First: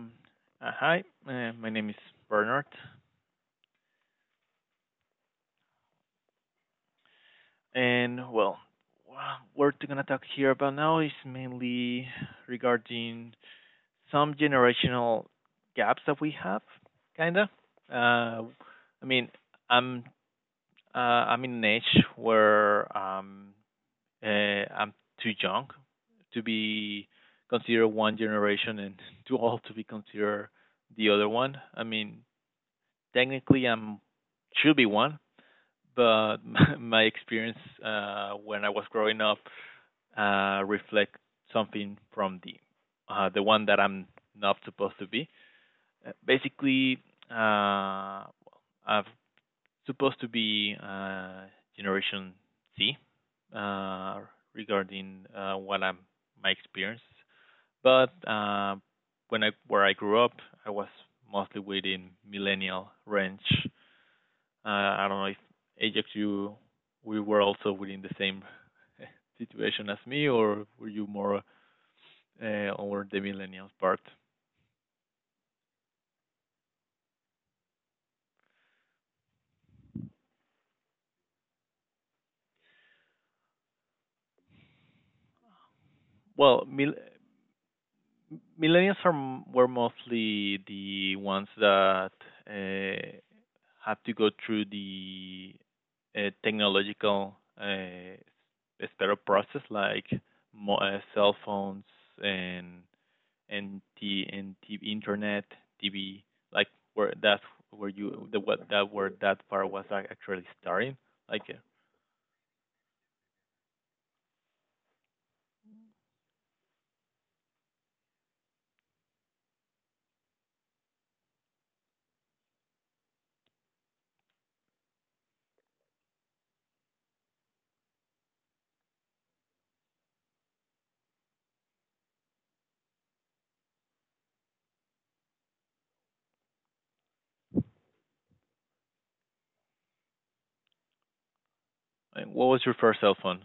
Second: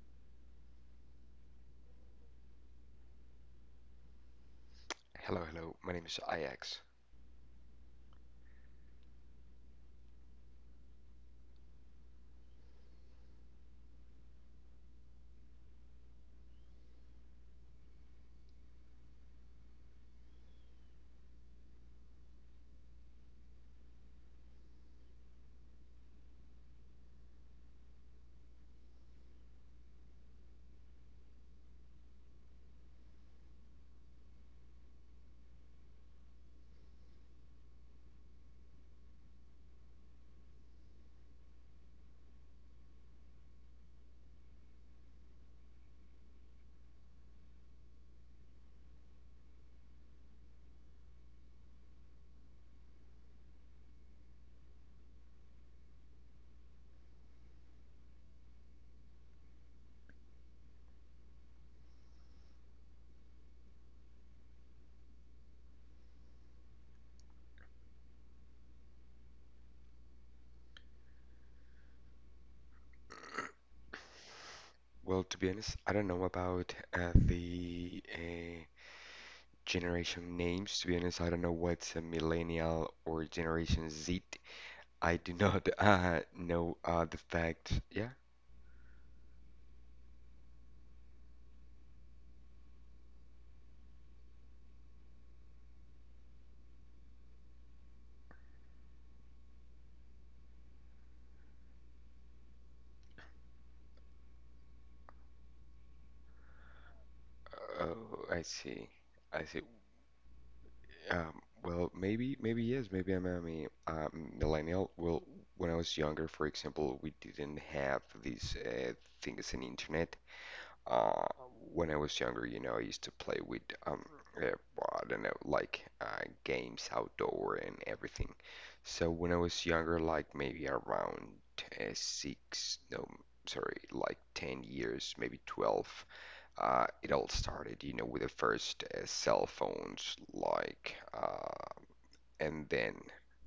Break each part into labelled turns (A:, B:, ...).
A: Um, Hi, my name is Bernard,
B: Hello, hello. My name is IX.
A: and wha- what we're gonna talk here about now is mainly regarding some generational gaps that we have, kinda. Uh, I mean, I'm I'm in an age where I'm too young to be considered one generation and too old to be considered the other one. I mean, technically, I'm should be one, but my experience when I was growing up reflect something from the one that I'm not supposed to be. Basically, uh, I'm supposed to be Generation C, uh, regarding what I'm my experience, but when I where I grew up, I was mostly within millennial range. uh, I don't know if Ajax, you we were also within the same situation as me, or were you more over the millennials part?
B: Well, to be honest, I don't know about the generation names. To be honest, I don't know what's a millennial or Generation Z. I do not
A: Well,
B: know
A: mil-
B: the fact. Yeah.
A: Millennials are were mostly the ones that uh, have to go through the technological s- process, like cell phones and and the internet TV, like where that's where
B: Oh,
A: you
B: I
A: the what
B: see.
A: that where
B: I
A: that
B: see.
A: part was actually starting
B: Um,
A: like
B: well, maybe, yes. Maybe I'm a uh, millennial. Well, when I was younger, for example, we didn't have these things in internet. Uh, when I was younger, you know, I used to play with um, I don't know, like games outdoor and everything. So when I was younger, like maybe around six, no, sorry, like 10 years, maybe 12, it all started, you know, with the first cell phones, like,
A: what was
B: and
A: your
B: then
A: first cell phone?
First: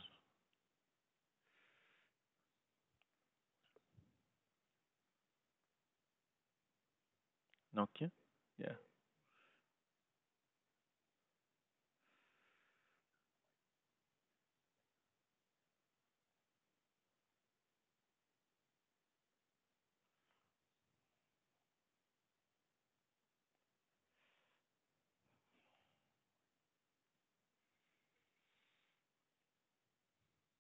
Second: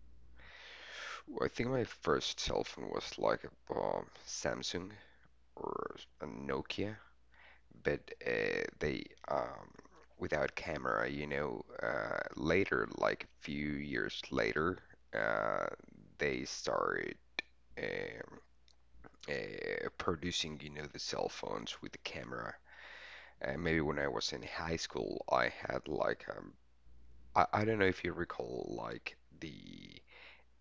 B: I think my first cell phone was like a Samsung or a Nokia, but
A: Nokia. yeah
B: they um, without camera, you know. Later, like a few years later, uh, they started um, producing, you know, the cell phones with the camera. Maybe when I was in high school, I had like I don't know if you recall like the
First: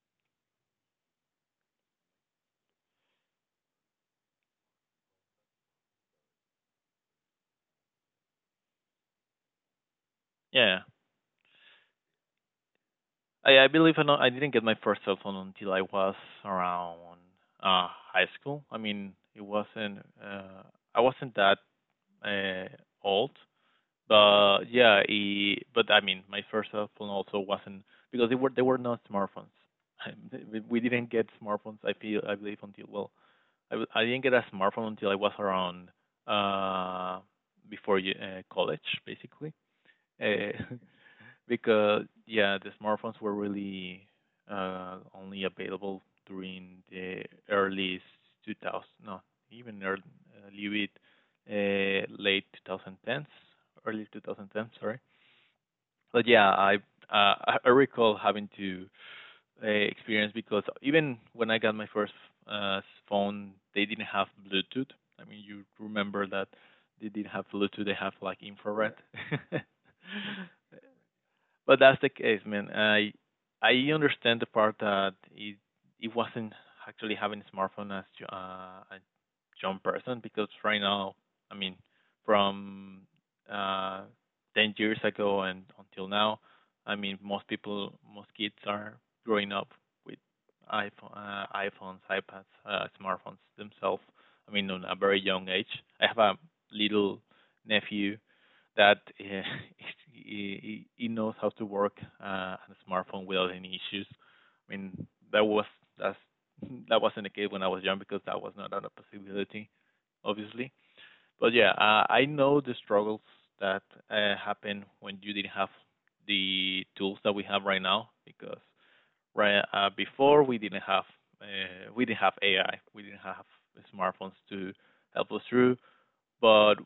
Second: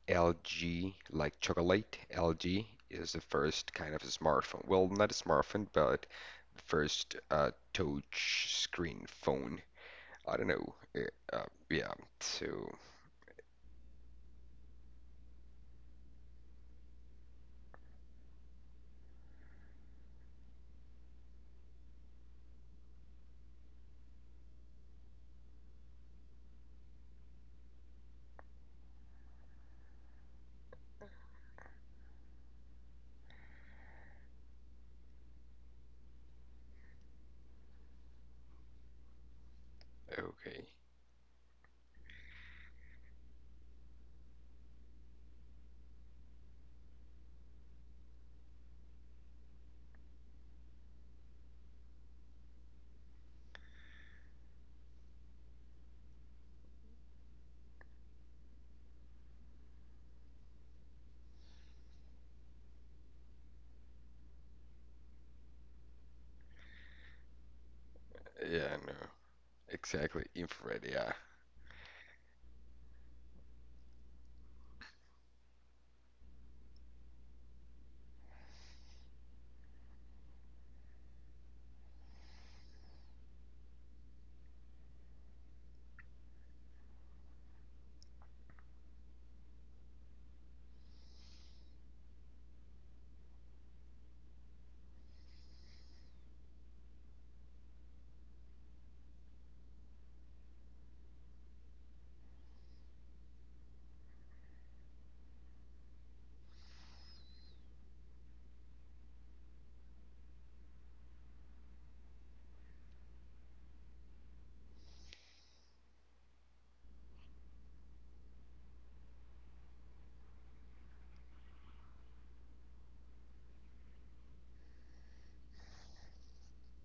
B: LG, like chocolate, LG is the first kind of a smartphone. Well, not a smartphone, but the first touch screen phone. I don't
A: yeah
B: know.
A: yeah.
B: Yeah, so,
A: I believe I, know, I didn't get my first cell phone until I was around uh high school. I mean, it wasn't I wasn't that uh old. But yeah, it, but I mean, my first cell phone also wasn't because they were not smartphones. Didn't get smartphones. I feel I believe until well, I didn't get a smartphone until I was around uh college basically. Uh,
B: okay.
A: Because yeah, the smartphones were really only available during the early 2000, no, even early, a little bit late 2010s, early 2010s, sorry. But yeah, I recall having to experience because even when I got my first uh, phone, they didn't have Bluetooth. I mean, you remember that they didn't have Bluetooth; they have like
B: Yeah, no,
A: infrared.
B: exactly. Infrared, yeah.
A: But that's the case, man. I understand the part that it wasn't actually having a smartphone as a young person because right now, I mean, from uh, 10 years ago and until now, I mean, most people, most kids are growing up with iPhones, iPads, smartphones themselves. I mean, on a very young age. I have a little nephew that he knows how to work on a smartphone without any issues. I mean, that was that's that wasn't the case when I was young because that was not a possibility, obviously. But yeah, I know the struggles that happen when you didn't have the tools that we have right now because right before we didn't have AI, we didn't have smartphones to help us through but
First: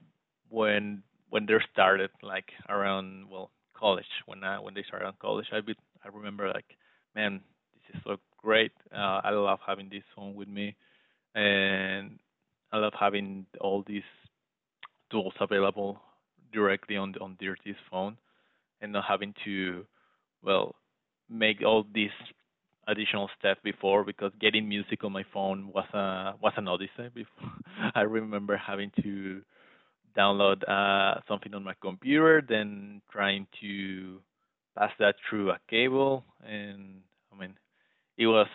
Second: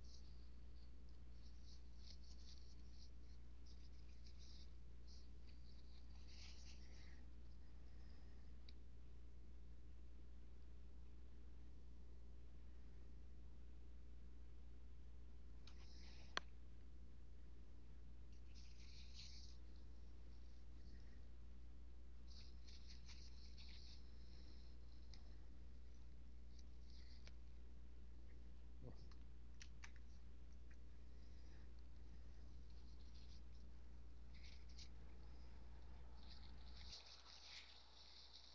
A: when when they started like around well college when they started on college I remember like man this is so great. I love having this phone with me and I love having all these tools available directly on their Dirty's phone and not having to well make all these additional steps before because getting music on my phone was a was an odyssey before. I remember having to download something on my computer, then trying to pass that through a cable, and I mean it was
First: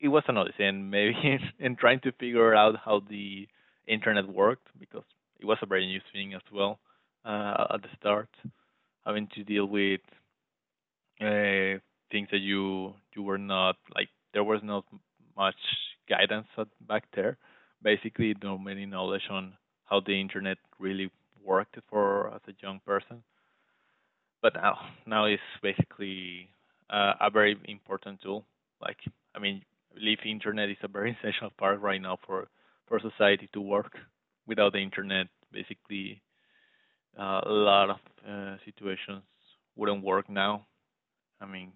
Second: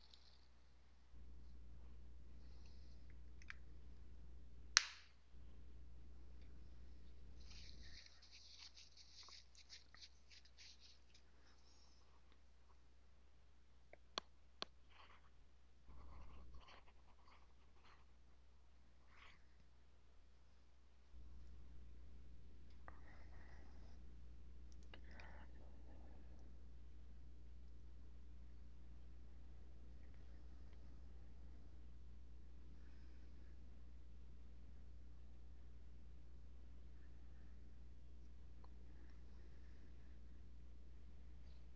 A: it was an odyssey, and maybe and trying to figure out how the internet worked because it was a very new thing as well at the start, having to deal with uh, things that you were not like there was not much guidance at, back there. Basically, no many knowledge on how the internet really worked for as a young person. But now it's basically a very important tool. Like I mean, I believe internet is a very essential part right now for society to work. Without the internet, basically a lot of situations wouldn't work now. I mean,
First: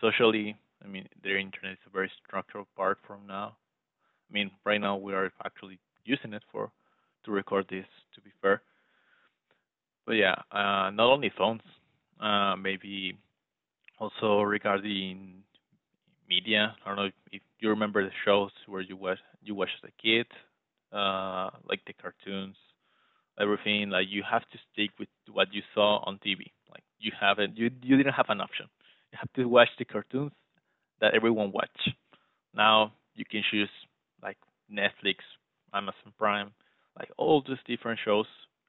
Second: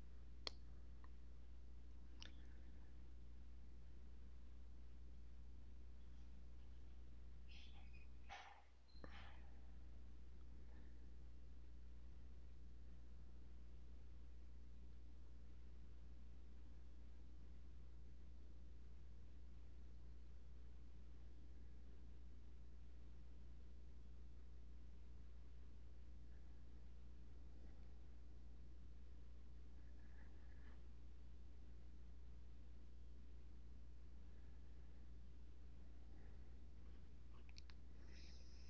A: socially, I mean, the internet is a very structural part from now. I mean, right now we are actually using it for to record this. To be fair, but yeah, not only phones, maybe also regarding media. I don't know if you remember the shows where you watch as a kid, like the cartoons, everything. Like you have to stick with what you saw on TV. Like you didn't have an option. You have to watch the cartoons that everyone watch. Now you can choose like Netflix, Amazon Prime, like all these different shows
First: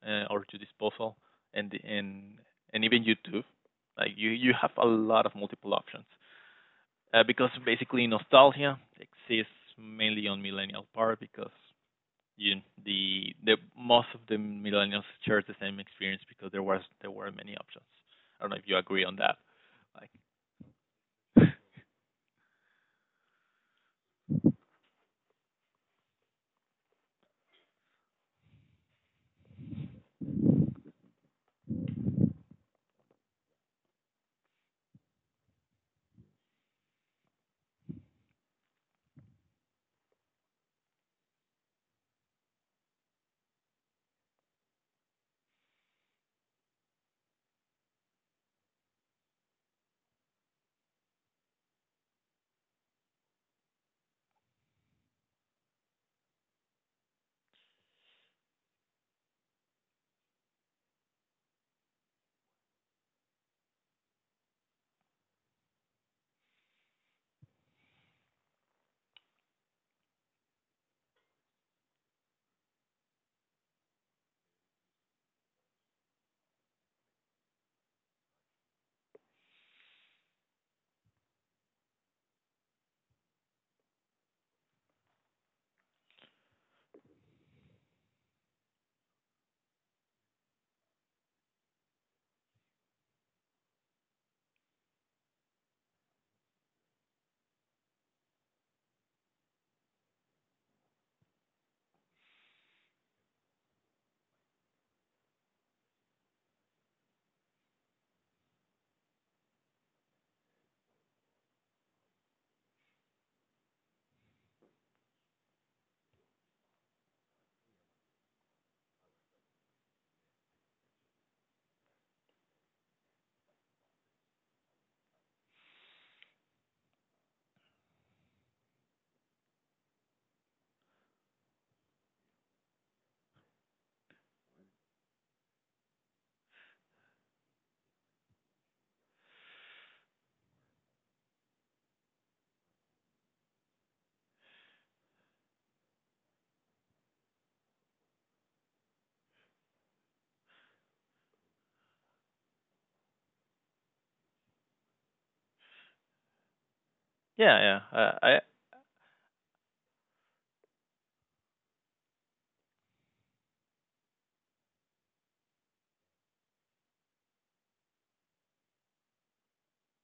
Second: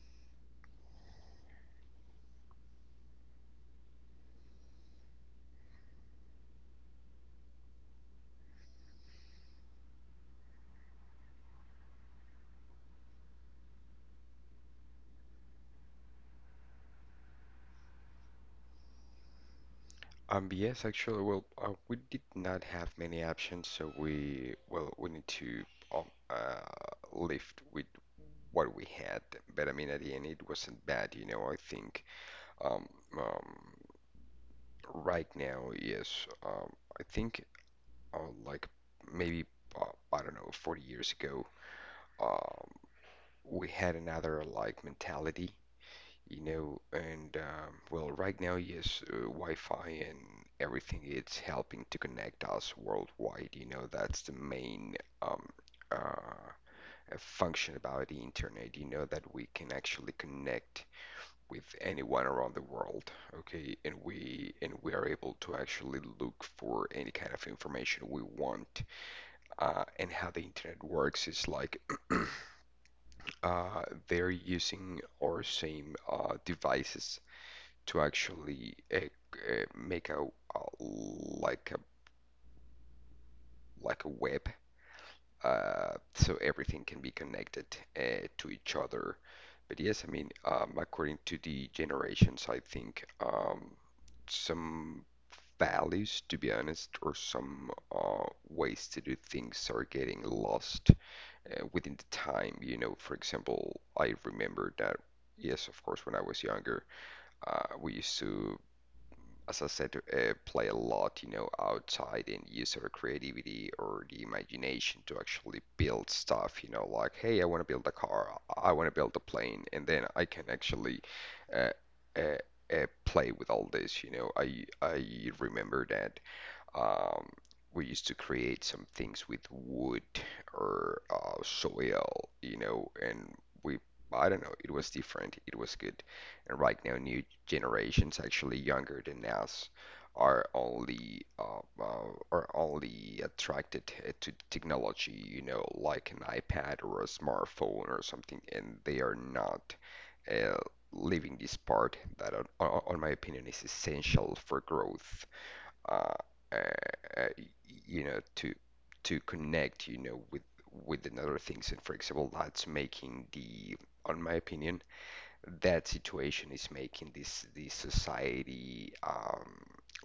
A: or to disposal, and and and even YouTube. Like you have a lot of multiple options because basically nostalgia exists mainly on millennial part because you the most of the millennials share the same experience because there were many options. I don't know if you agree on that. Like
B: Yes, actually, well, we did not have many options, so we, well, we need to um, uh, live with what we had. But I mean, at the end, it wasn't bad, you know. I think um, um, right now, yes. I think uh, like maybe uh, I don't know, 40 years ago, um, we had another like mentality, you know. And well, right now, yes, Wi-Fi and everything it's helping to connect us worldwide. You know, that's the main um, uh, function about the internet. You know that we can actually connect with anyone around the world, okay? And we are able to actually look for any kind of information we want. And how the internet works is like uh, they're using our same devices to actually make a like a web so everything can be connected to each other. But yes, I mean, according to the generations, I think some values, to be honest, or some uh, ways to do things are getting lost within the time. You know, for example, I remember that, yes, of course, when I was younger, we used to, as I said, play a lot, you know, outside and use our creativity or the imagination to actually build stuff, you know, like, hey, I want to build a car, I want to build a plane, and then I can actually uh, uh, play with all this, you know. I remember that um, we used to create some things with wood or soil, you know, and we, I don't know, it was different. It was good. And right now, new generations, actually younger than us, are only attracted to technology, you know, like an iPad or a smartphone or something, and they are not uh, leaving this part that, on my opinion, is essential for growth uh, uh, uh,
A: yeah yeah
B: you know,
A: I
B: to connect, you know, with another things. And for example, that's making the, on my opinion, that situation is making this society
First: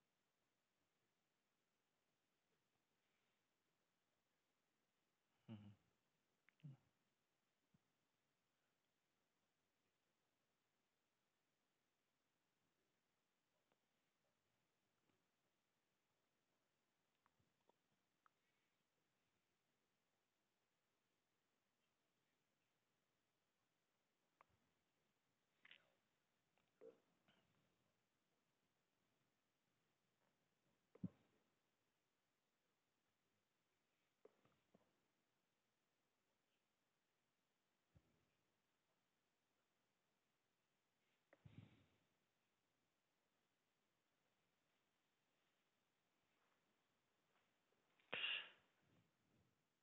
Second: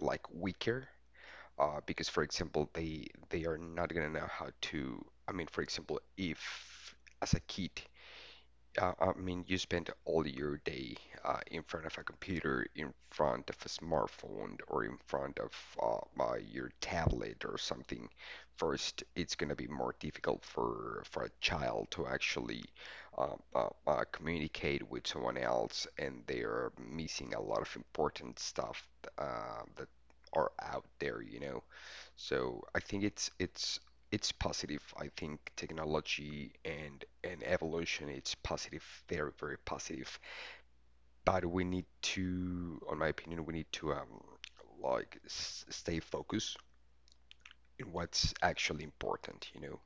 B: like weaker, because for example they are not gonna know how to, I mean for
A: Mm-hmm.
B: example if as a kid, I mean, you spend all your day in front of a computer, in front of a smartphone, or in front of your tablet or something. First, it's going to be more difficult for a child to actually communicate with someone else, and they are missing a lot of important stuff that are out there, you know. So I think it's positive. I think technology and evolution, it's positive, very, very positive. But we need to, on my opinion, we need to like s stay focused in what's actually important, you know?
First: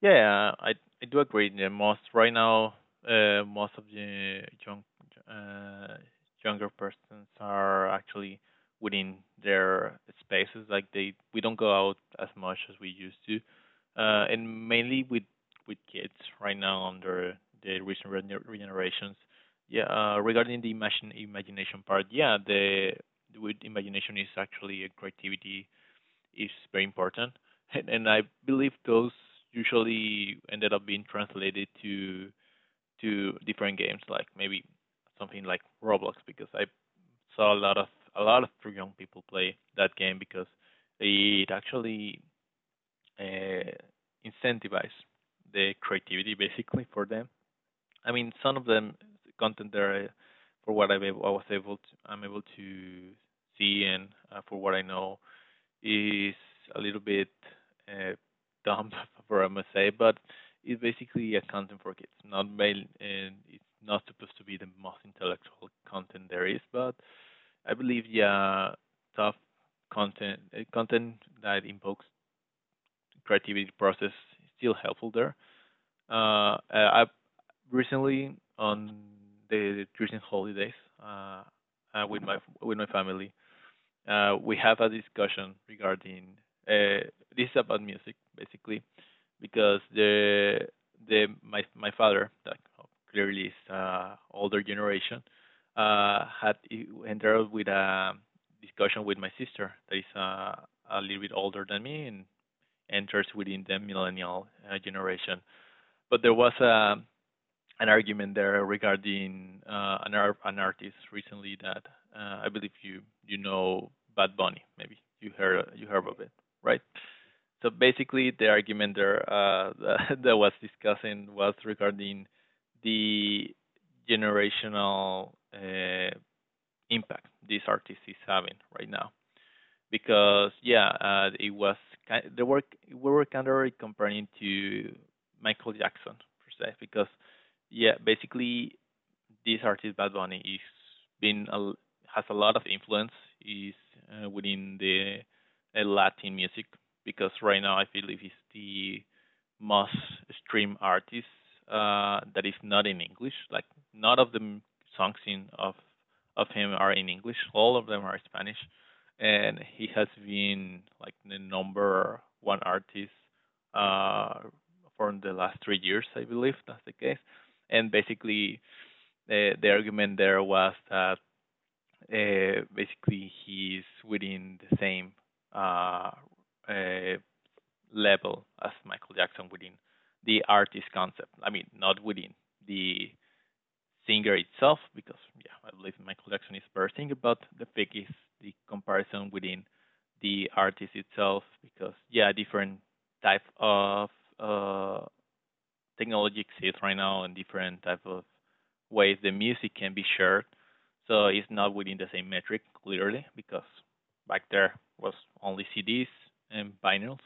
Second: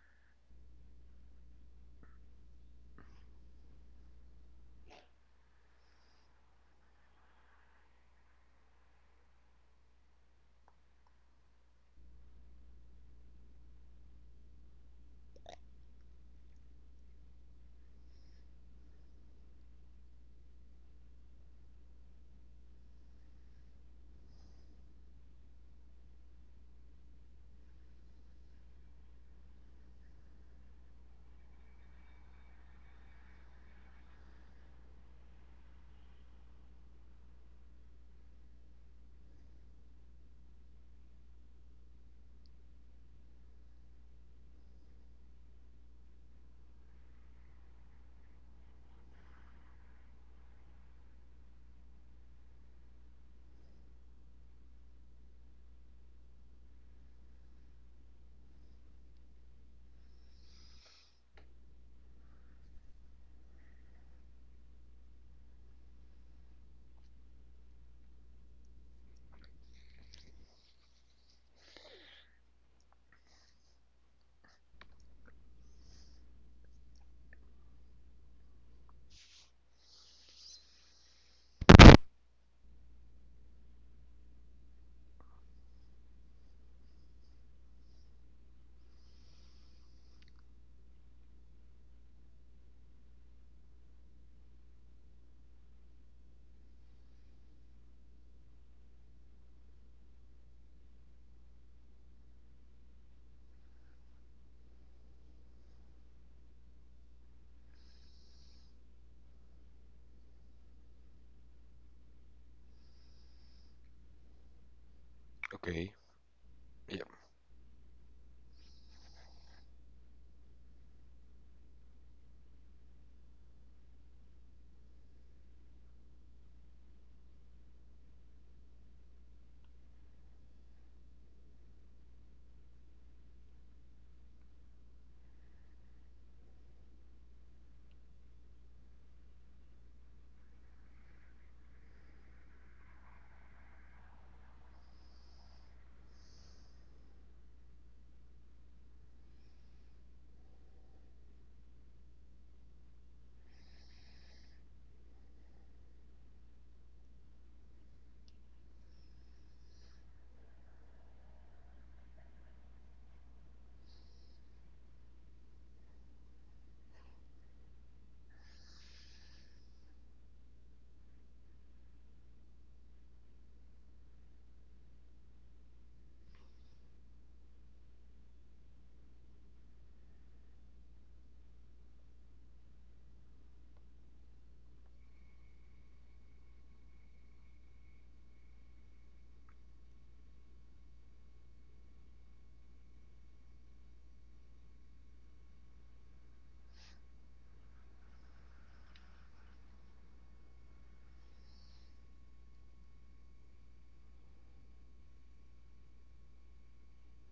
A: Yeah, yeah, I do agree. The most right now, most of the young uh, younger persons are actually within their spaces. Like they, we don't go out as much as we used to, and mainly with kids right now under the recent regenerations. Yeah, regarding the imagine imagination part, yeah, the with imagination is actually a creativity is very important, and I believe those usually ended up being translated to different games, like maybe something like Roblox, because I saw a lot of young people play that game because it actually uh, incentivized the creativity basically for them. I mean, some of them content there, for what I, was able to, I'm able to see and for what I know, is a little bit uh, dumb for I must say, but it's basically a content for kids. Not mail, and it's not supposed to be the most intellectual content there is, but I believe yeah, tough content that invokes creativity process is still helpful there. I recently on the Christmas holidays uh, with my family, we have a discussion regarding uh, this is about music basically because the my my father that clearly is older generation had entered with a discussion with my sister that is a little bit older than me and enters within the millennial generation. But there was a an argument there regarding an artist recently that I believe you you know Bad Bunny. Maybe you
B: Okay.
A: heard of it, right?
B: Yeah,
A: So basically, the argument there that that was discussing was regarding the generational impact this artist is having right now. Because yeah, it was ki the work we were kind of comparing to Michael Jackson per se. Because yeah, basically this artist Bad Bunny is been a has a lot of influence is within the Latin music because right now I believe he's the most streamed artist that is not in English. Like none of the songs in of him are in English. All of them are Spanish, and he has been like the number one artist uh, for the last 3 years, I believe that's the case. And basically, the argument there was that basically he's within the same uh, uh, level as Michael Jackson within the artist concept. I mean, not within the singer itself, because yeah, I believe Michael Jackson is per singer, but the pick is the comparison within the artist itself, because yeah, different type of uh, technology exists right now and different type of ways the music can be shared. So it's not within the same metric, clearly, because back there was only CDs and vinyls,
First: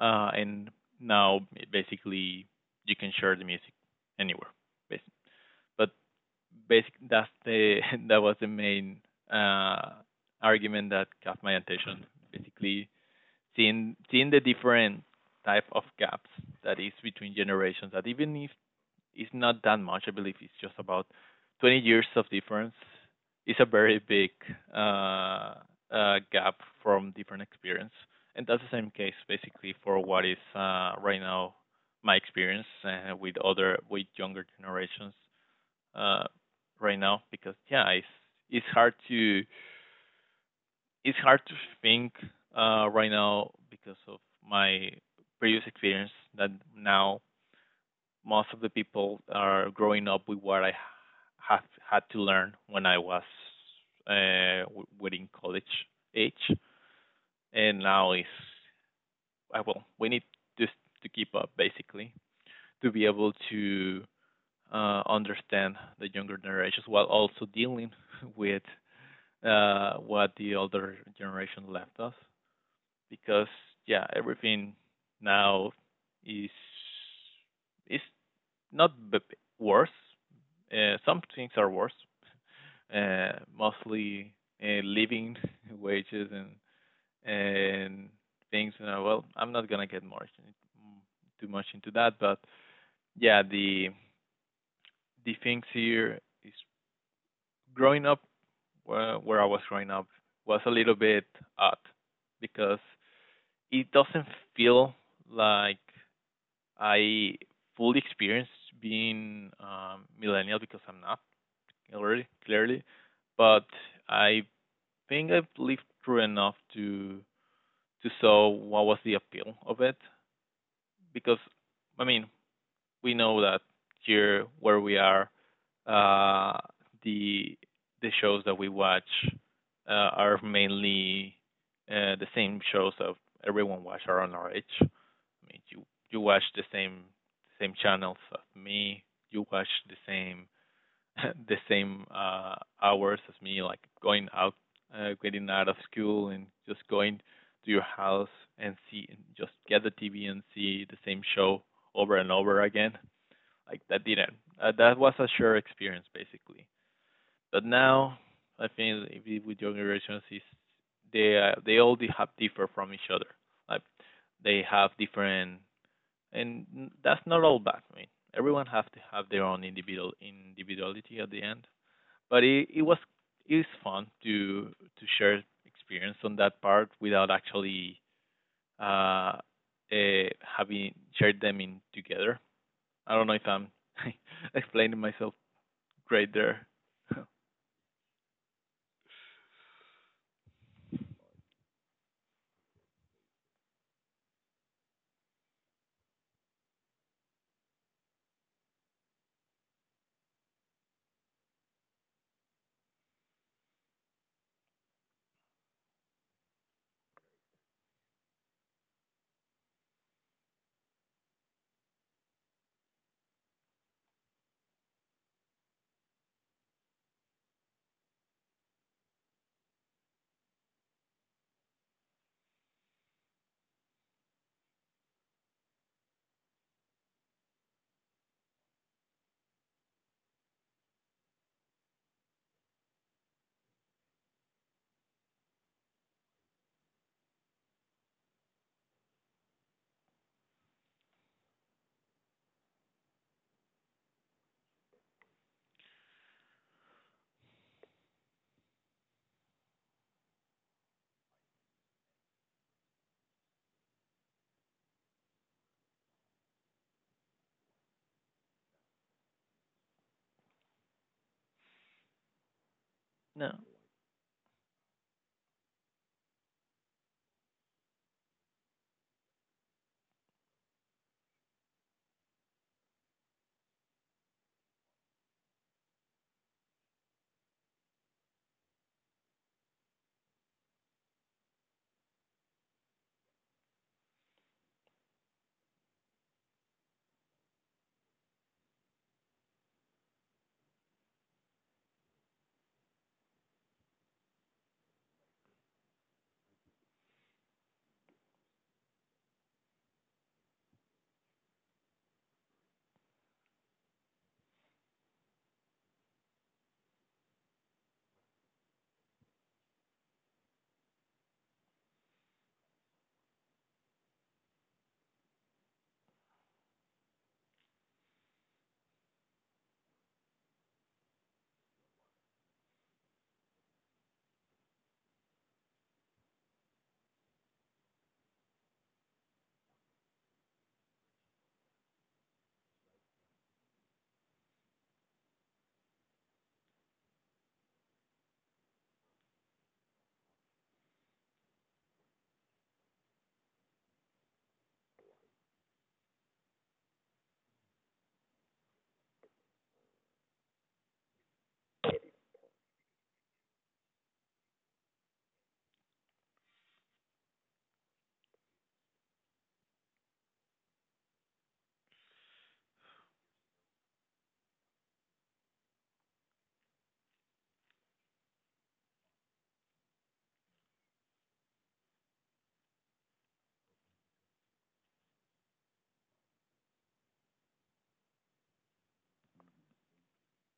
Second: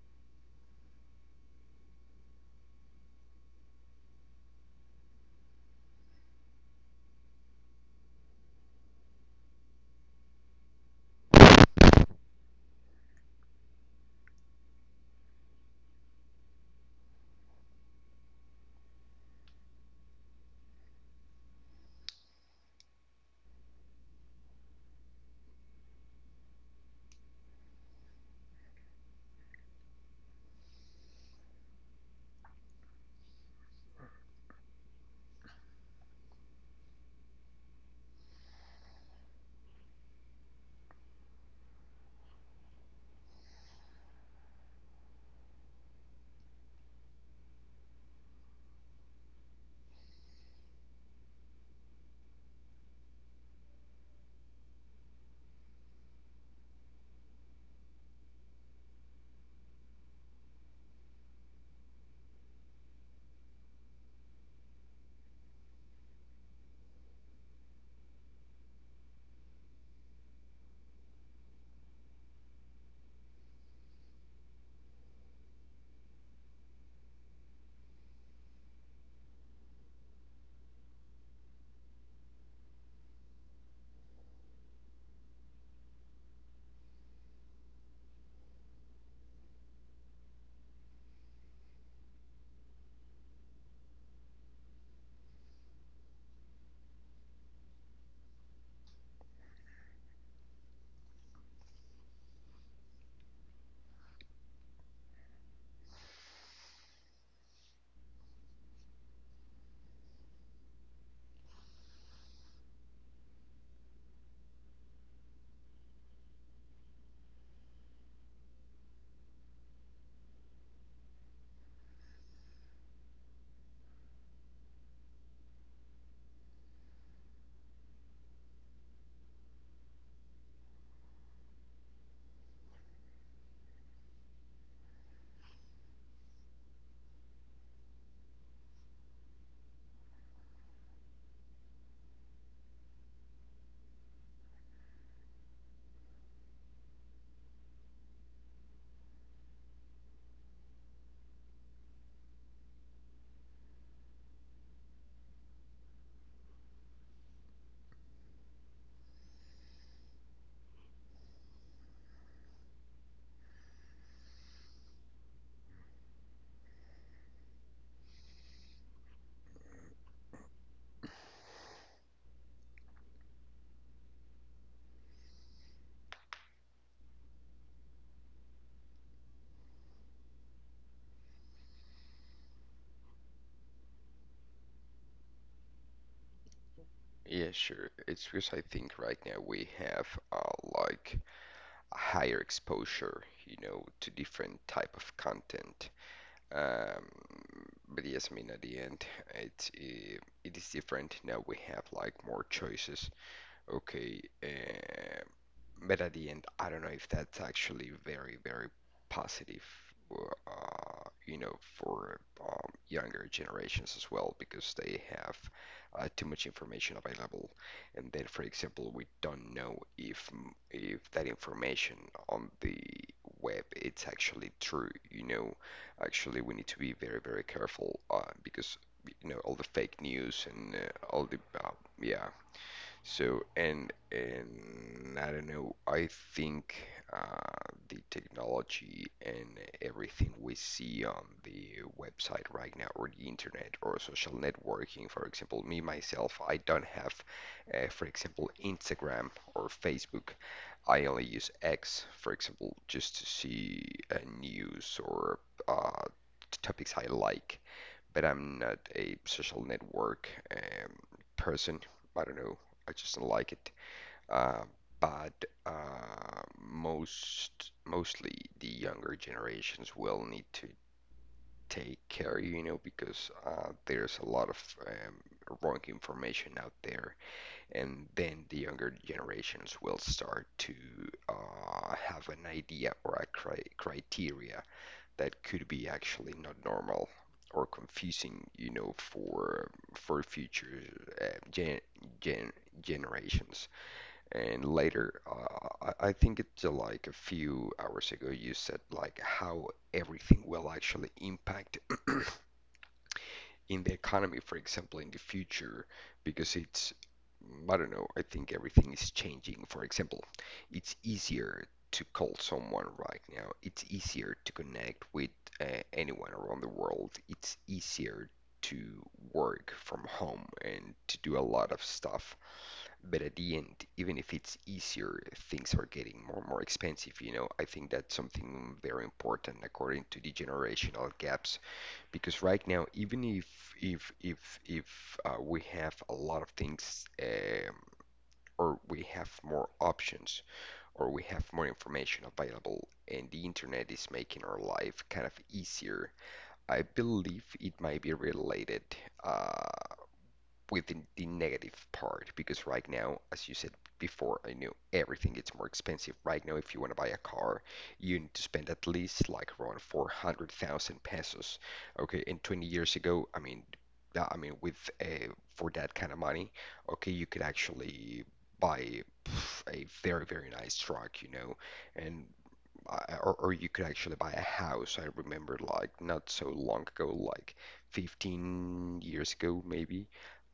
A: and now basically you can share the music anywhere. Basically. But basically, that's the that was the main uh, argument that caught my attention. Basically, seeing the different type of gaps that is between generations. That even if it's not that much. I believe it's just about 20 years of difference. It's a very big uh, gap from different experience, and that's the same case basically for what is right now my experience with other with younger generations uh, right now because yeah, it's hard to it's hard to think right now because of my previous experience that now most of the people are growing up with what I have had to learn when I was uh, within college age, and now is I well, we need just to keep up basically to be able to understand the younger generations while also dealing with what the older generation left us because yeah everything now is is not worse. Some things are worse. Mostly living wages and things. And well, I'm not gonna get more too much into that, but yeah, the things here is growing up where I was growing up was a little bit odd because it doesn't feel like I fully experienced being millennial because I'm not. Clearly, clearly, but I think I've lived through enough to saw what was the appeal of it because I mean we know that here where we are, uh, the the shows that we watch are mainly the same shows that everyone watch around our age. I mean you watch the same channels as me. You watch the same the same hours as me, like going out, getting out of school, and just going to your house and see, and just get the TV and see the same show over and over again. Like that didn't. That was a sure experience basically. But now, I think with younger generations, is they all have differ from each other. Like they have different, and that's not all bad. I mean, everyone have to have their own individuality at the end but it was it was fun to share experience on that part without actually uh, uh having shared them in together. I don't know if I'm explaining myself great there.
B: yeah, sure. It's because I think right now we have like a higher exposure, you know, to different type of content. Um, but yes, I mean, at the end, it's uh, it is different now. We have like more choices. Okay, but at the end, I don't know if that's actually very, very positive, you know, for younger generations as well, because they have too much information available, and then, for example, we don't know if that information on the web it's actually true. You know, actually, we need to be very, very careful, because you know all the fake news and all the yeah. So, and I don't know, I think uh, the technology and everything we see on the website right now, or the internet, or social networking, for example, me myself, I don't have, for example, Instagram or Facebook. I only use X, for example, just to see news or uh, topics I like. But I'm not a social network um, person. I don't know. I just don't like
A: No.
B: it. Uh, but most mostly the younger generations will need to take care, you know, because there's a lot of um, wrong information out there, and then the younger generations will start to have an idea or a criteria that could be actually not normal or confusing, you know, for future uh, gen gen generations. And later, I think it's like a few hours ago, you said like how everything will actually impact in the economy, for example, in the future, because it's, I don't know, I think everything is changing. For example, it's easier to call someone right now, it's easier to connect with anyone around the world, it's easier to work from home and to do a lot of stuff. But at the end, even if it's easier, things are getting more and more expensive, you know. I think that's something very important according to the generational gaps. Because right now, even if we have a lot of things, or we have more options, or we have more information available, and the internet is making our life kind of easier, I believe it might be related. Uh, within the negative part because right now, as you said before, I know everything gets more expensive. Right now, if you want to buy a car, you need to spend at least like around 400,000 pesos. Okay, and 20 years ago, I mean, with a for that kind of money, okay, you could actually buy a very, very nice truck, you know, and or you could actually buy a house. I remember like not so long ago, like 15 years ago, maybe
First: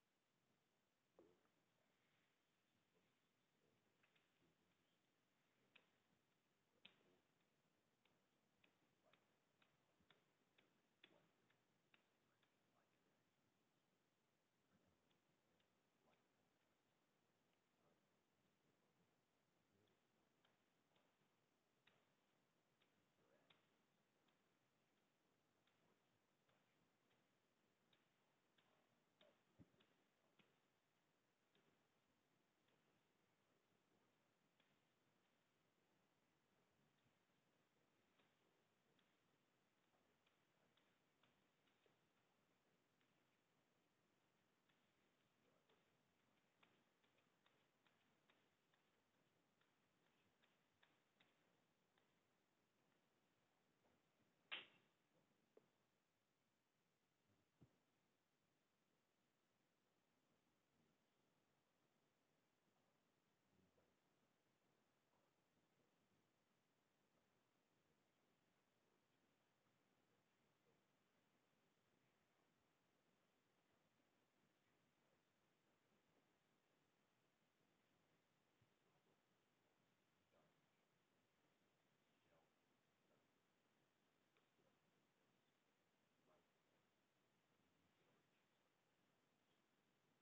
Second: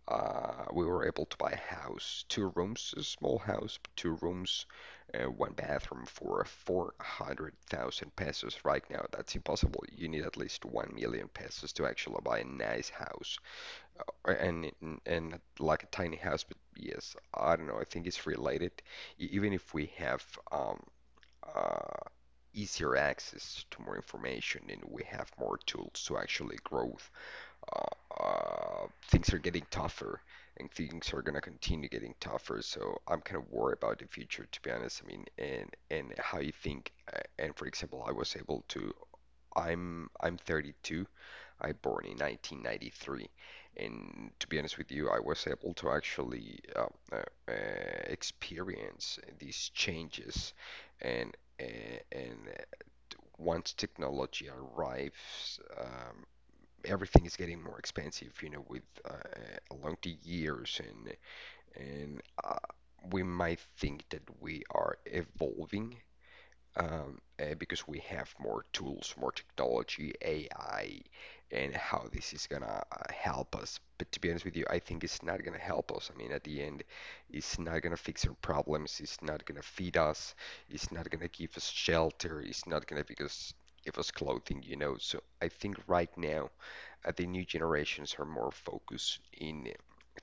B: we were able to buy a house, two rooms, a small house, two rooms, one bathroom for 400,000 pesos. Right now that's impossible. You need at least 1 million pesos to actually buy a nice house, and like a tiny house. But yes, I don't know, I think it's related. E- Even if we have um uh, easier access to more information and we have more tools to actually grow, things are getting tougher and things are going to continue getting tougher. So I'm kind of worried about the future, to be honest. I mean, and how you think. And for example, I was able to. I'm 32. I born in 1993, and to be honest with you, I was able to actually uh, experience these changes, and and, and once technology arrives. Everything is getting more expensive, you know, with along the years, and and uh, we might think that we are evolving because we have more tools, more technology, AI, and how this is gonna help us. But to be honest with you, I think it's not gonna help us. I mean, at the end, it's not gonna fix our problems. It's not gonna feed us. It's not gonna give us shelter. It's not gonna because give us clothing, you know. So I think right now the new generations are more focused in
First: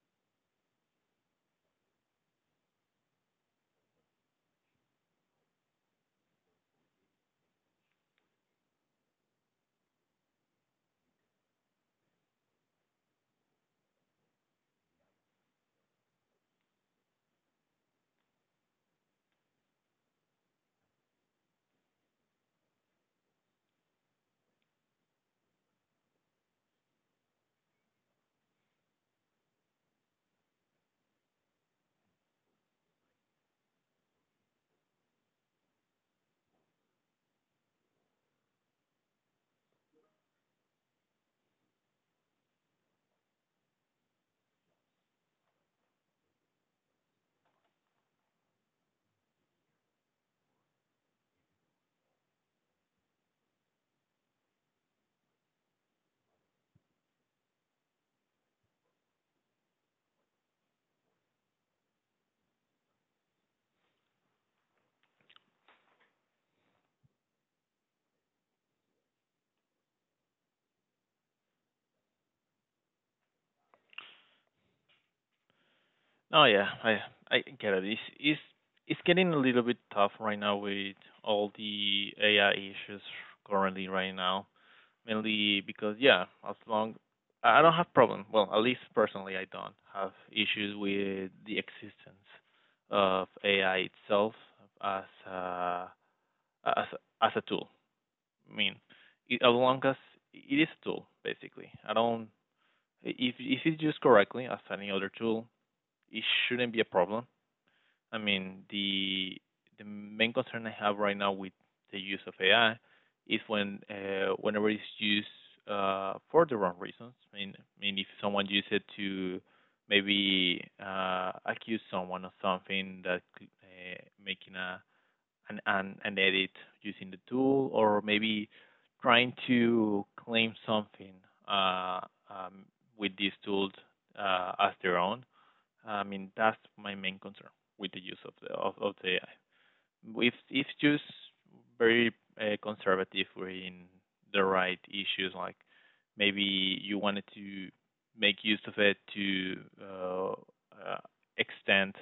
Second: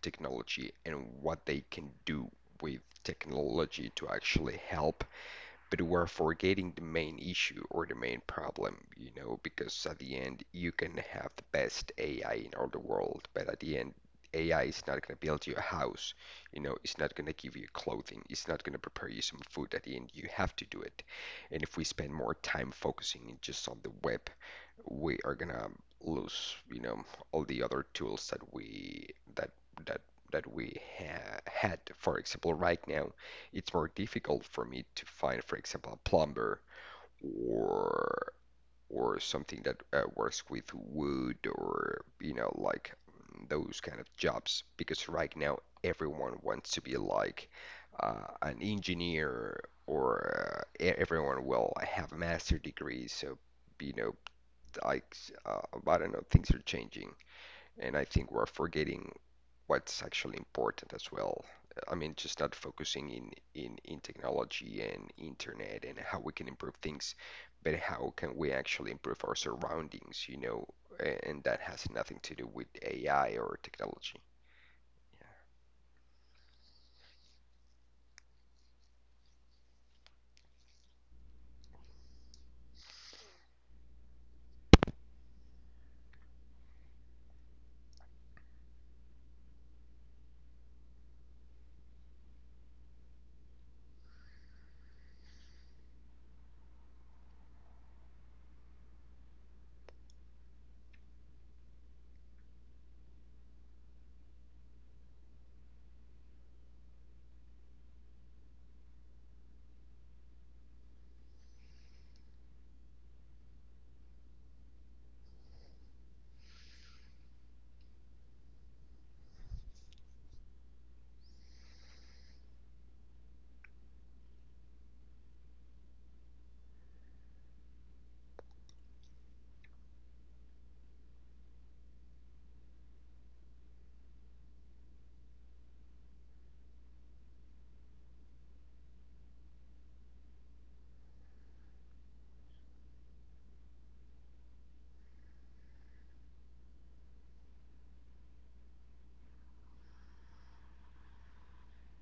B: technology and what they can do with technology to actually help, but we're forgetting the main issue or the main problem, you know, because at the end you can have the best AI in all the world, but at the end AI is not going to build you a house, you know, it's not going to give you clothing, it's not going to prepare you some food at the end. You have to do it. And if we spend more time focusing just on the web we are gonna lose, you know, all the other tools that we that that that we ha had. For example, right now, it's more difficult for me to find, for example, a plumber or or something that works with wood or you know like those kind of jobs because right now everyone wants to be like an engineer or everyone will have a master degree, so you know like uh, I don't know, things are changing, and I think we're forgetting what's actually important as well. I mean, just not focusing in technology and internet and how we can improve things, but how can we actually improve our surroundings, you know? And that has nothing to do with AI or technology.
A: Oh yeah, I get it. It's getting a little bit tough right now with all the AI issues currently right now. Mainly because yeah, as long I don't have problem. Well, at least personally, I don't have issues with the existence of AI itself as a, as as a tool. I mean, it, as long as it is a tool, basically. I don't if it's used correctly as any other tool, it shouldn't be a problem. I mean, the main concern I have right now with the use of AI is when whenever it's used for the wrong reasons. I mean, if someone uses it to maybe accuse someone of something that could, making a an edit using the tool, or maybe trying to claim something uh, um, with these tools as their own. I mean, that's my main concern with the use of the AI. If it's just very conservative in the right issues, like maybe you wanted to make use of it to uh, uh, extend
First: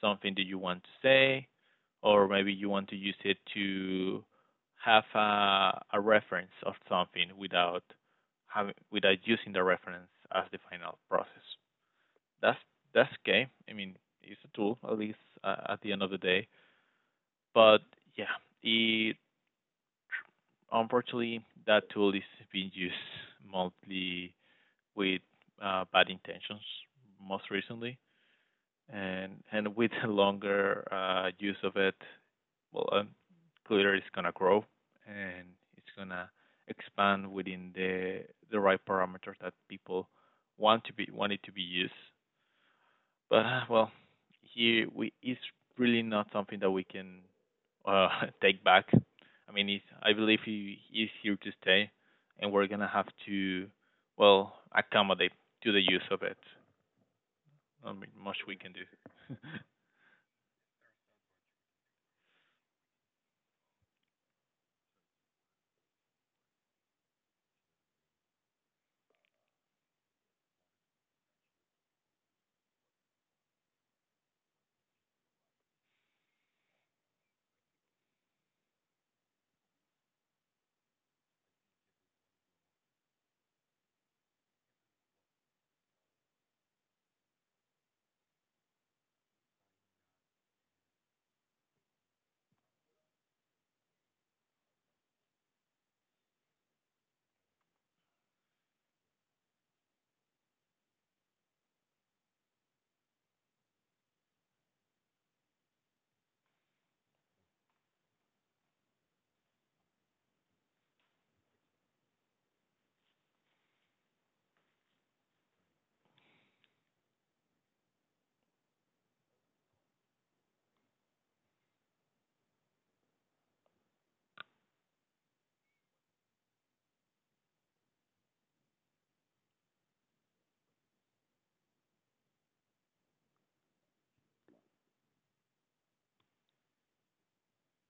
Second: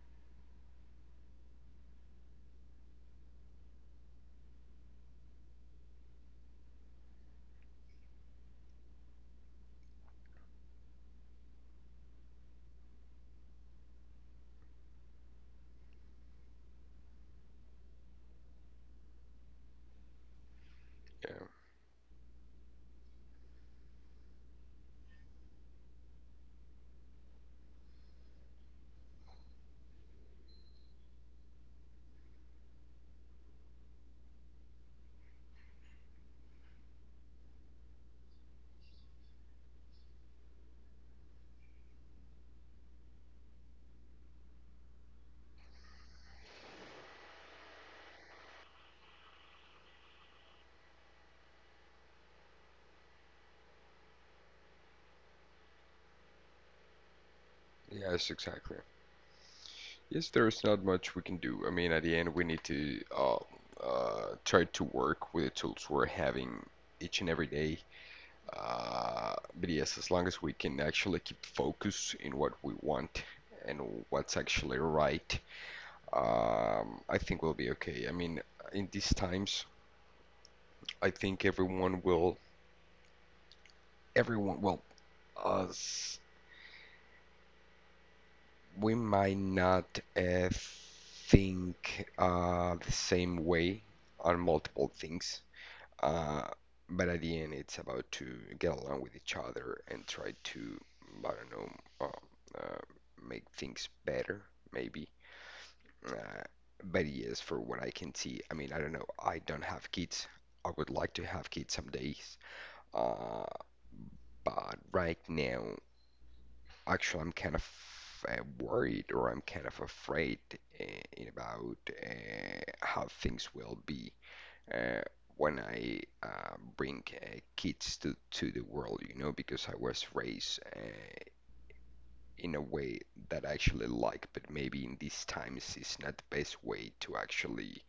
A: something that you want to say, or maybe you want to use it to have a reference of something without having without using the reference as the final process, that's that's okay. I mean, it's a tool at least at the end of the day. But yeah, it
B: Yeah.
A: unfortunately that tool is being used mostly with bad intentions most recently, and with a longer use of it, well, Twitter is gonna grow and it's gonna expand within the right parameters that people want to be want it to be used. But well, here we it's really not something that we can uh, take back. I mean, he's, I believe he is here to stay, and we're gonna have to well accommodate to the use of it. I mean,
B: Yes,
A: much we can
B: exactly.
A: do.
B: Yes, there's not much we can do. I mean, at the end, we need to uh, try to work with the tools we're having each and every day. Uh, but yes, as long as we can actually keep focus in what we want and what's actually right, I think we'll be okay. I mean, in these times, I think everyone, well, us, we might not think the same way on multiple things. Uh, but at the end, it's about to get along with each other and try to, I don't know, make things better, maybe. Uh, but yes, for what I can see, I mean, I don't know, I don't have kids. I would like to have kids some days. Uh, but right now, actually, I'm kind of worried, or I'm kind of afraid uh, about how things will be uh, when I bring kids to the world, you know, because I was raised in a way that I actually like, but maybe in these times it's not the best way to actually,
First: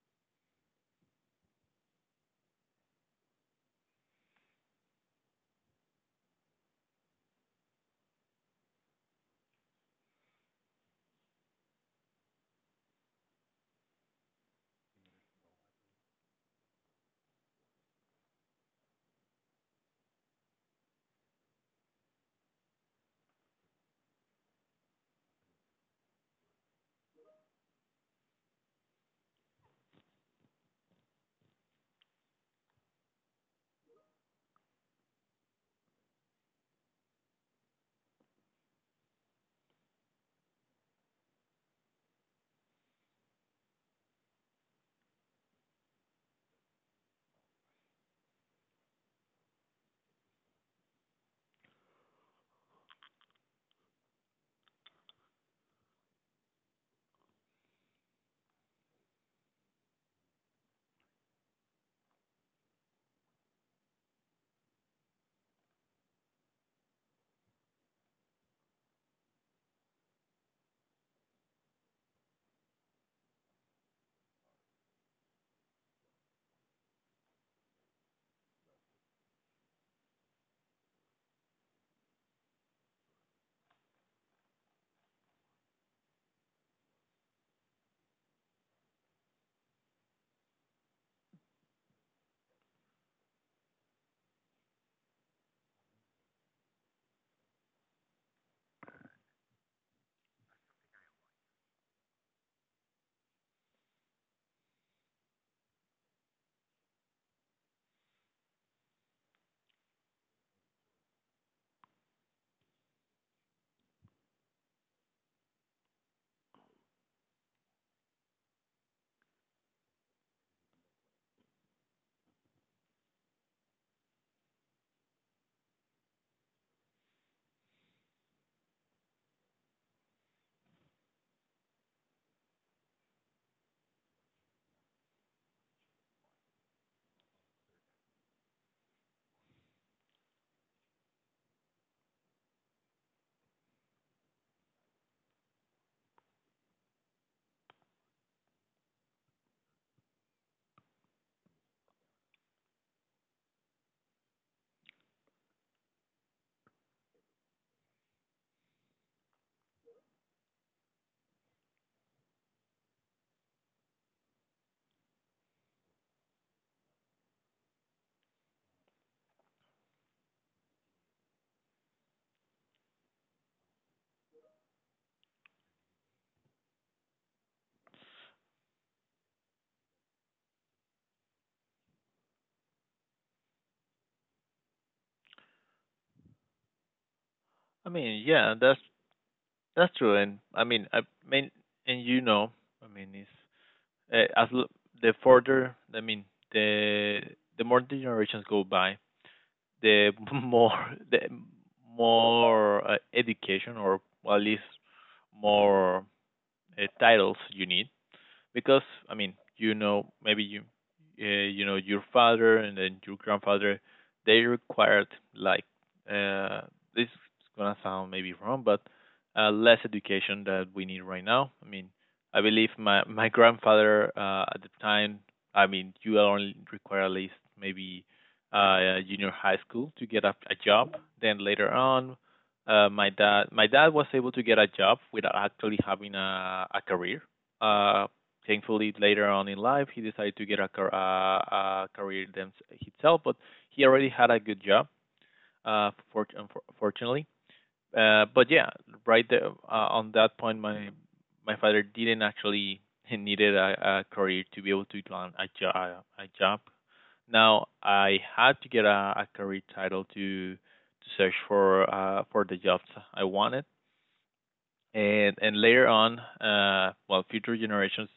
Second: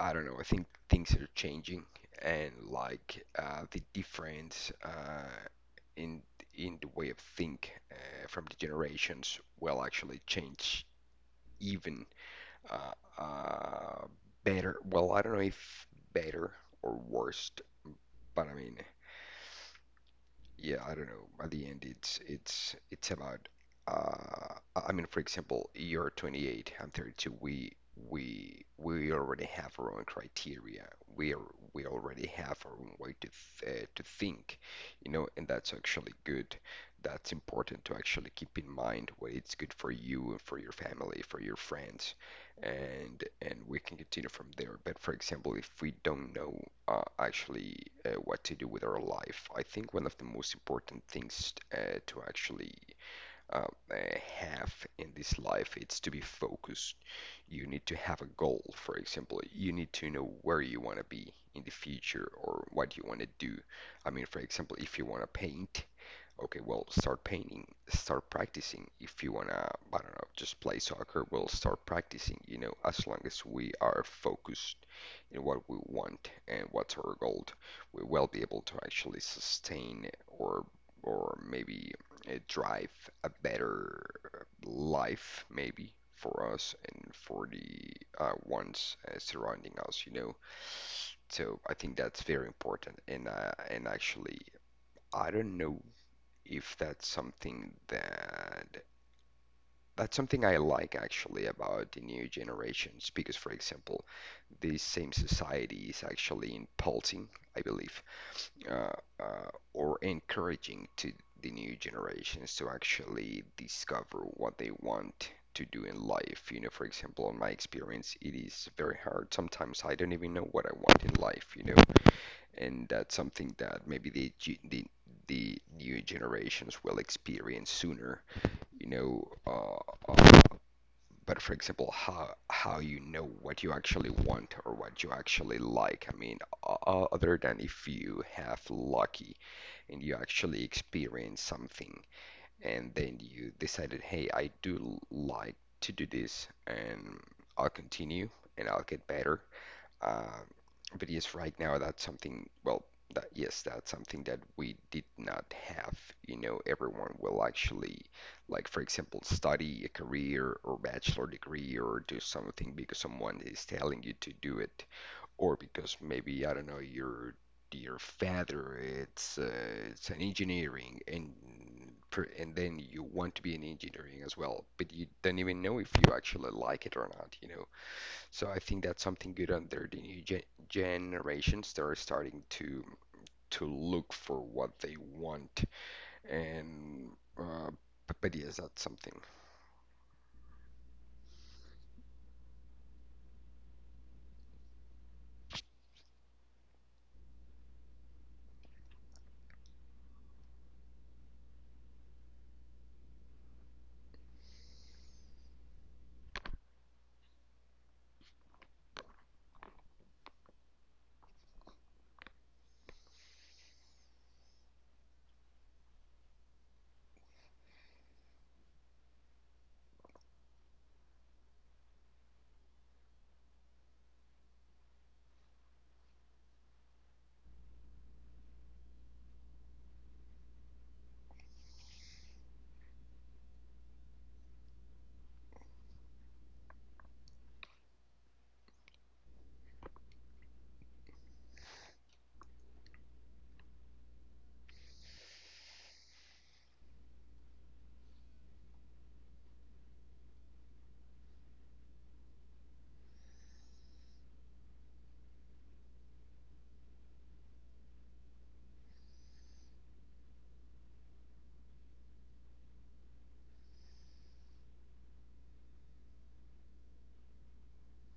B: I don't know, I think things are changing and like the difference in in the way of think from the generations will actually change even uh, uh, better. Well, I don't know if better or worse. But I mean, yeah, I don't know. At the end, it's about. I mean, for example, you're 28, I'm 32. We already have our own criteria. We are we already have our own way to th to think, you know, and that's actually good. That's important to actually keep in mind what it's good for you and for your family, for your friends, and we can continue from there. But for example, if we don't know actually what to do with our life, I think one of the most important things to actually uh, have in this life. It's to be focused. You need to have a goal, for example. You need to know where you want to be in the future or what you want to do. I mean, for example, if you want to paint, okay, well, start painting, start practicing. If you want to, I don't know, just play soccer, we'll start practicing, you know, as long as we are focused in what we want and what's our goal, we will be able to actually sustain or maybe drive a better life, maybe for us and for the ones surrounding us, you know. So I think that's very important. And and actually, I don't know if that's something that that's something I like actually about the new generations because, for example, this same society is actually impulsing, I believe, uh, or encouraging to the new generations to actually discover what they want to do in life. You know, for example, in my experience, it is very hard. Sometimes I don't even know what I want in life, you know, and that's something that maybe the the new generations will experience sooner. You know, but for example, how you know what you actually want or what you actually like. I mean, other than if you have lucky and you actually experience something and then you decided, hey, I do like to do this and I'll continue and I'll get better. Um, but yes, right now that's something, well, that yes, that's something that we did not have. You know, everyone will actually, like for example, study a career or bachelor degree or do something because someone is telling you to do it, or because maybe, I don't know, your father it's an engineering and and then you want to be an engineering as well, but you don't even know if you actually like it or not, you know. So I think that's something good under the new generations. They're starting to look for what they want, and
A: I mean,
B: but
A: yeah,
B: yes, that's something.
A: that's true, and I mean, and you know, I mean, it's uh, as l- the further, I mean, the the more the generations go by, the more the more education or at least more titles you need because I mean, you know, maybe you, you know, your father and then your grandfather, they required like uh, this is gonna sound maybe wrong, but less education that we need right now. I mean, I believe my grandfather at the time, I mean, you only require at least maybe junior high school to get a job. Then later on, my dad was able to get a job without actually having a career. Uh, Thankfully, later on in life, he decided to get a, a career himself, but he already had a good job, uh, for- fortunately. But yeah, right there, on that point, my father didn't actually needed a career to be able to land a job. Now I had to get a career title to search for the jobs I wanted. And later on, well, future generations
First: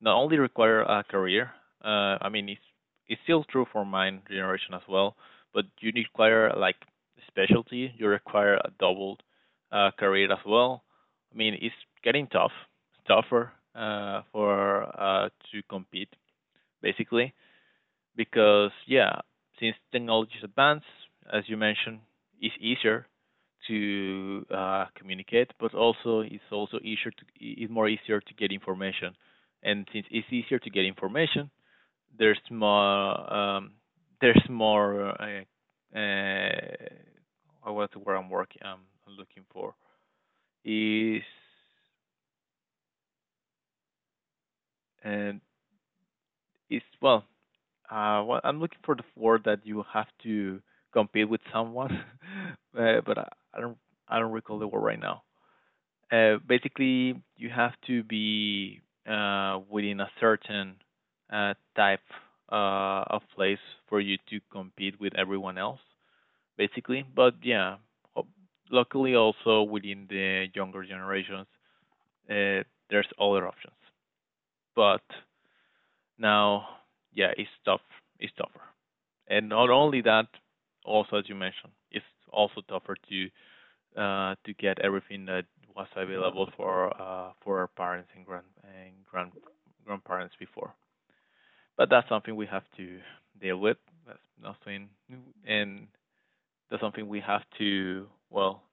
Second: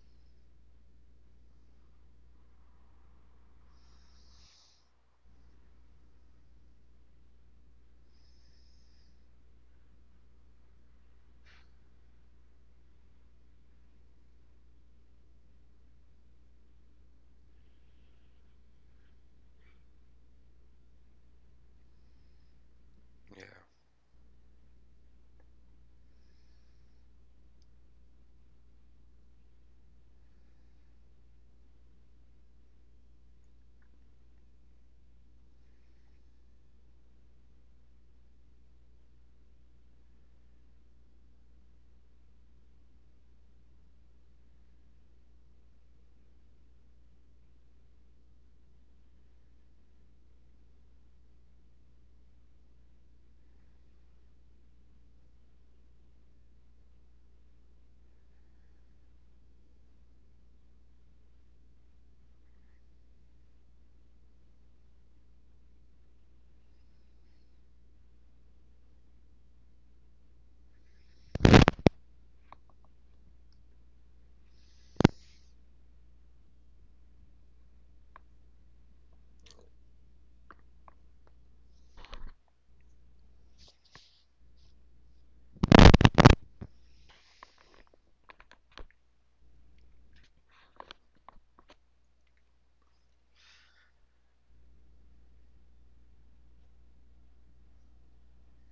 A: not only require a career. I mean, it's still true for mine generation as well, but you require like specialty. You require a double career as well. I mean, it's getting tougher for to compete basically because yeah, since technology is advanced, as you mentioned, it's easier
B: Yeah.
A: to communicate, but also it's also easier to it's more easier to get information, and since it's easier to get information, there's more um, there's more oh, what's the word I'm looking for is and it's well. Well, I'm looking for the word that you have to compete with someone, but I don't I don't recall the word right now. Basically, you have to be within a certain type of place for you to compete with everyone else, basically. But yeah, ho- luckily also within the younger generations, uh, there's other options. But now, yeah, it's tough. It's tougher. And not only that, also as you mentioned, it's also tougher to get everything that was available for our parents and grandparents before. But that's something we have to deal with. That's nothing, and that's something we have to well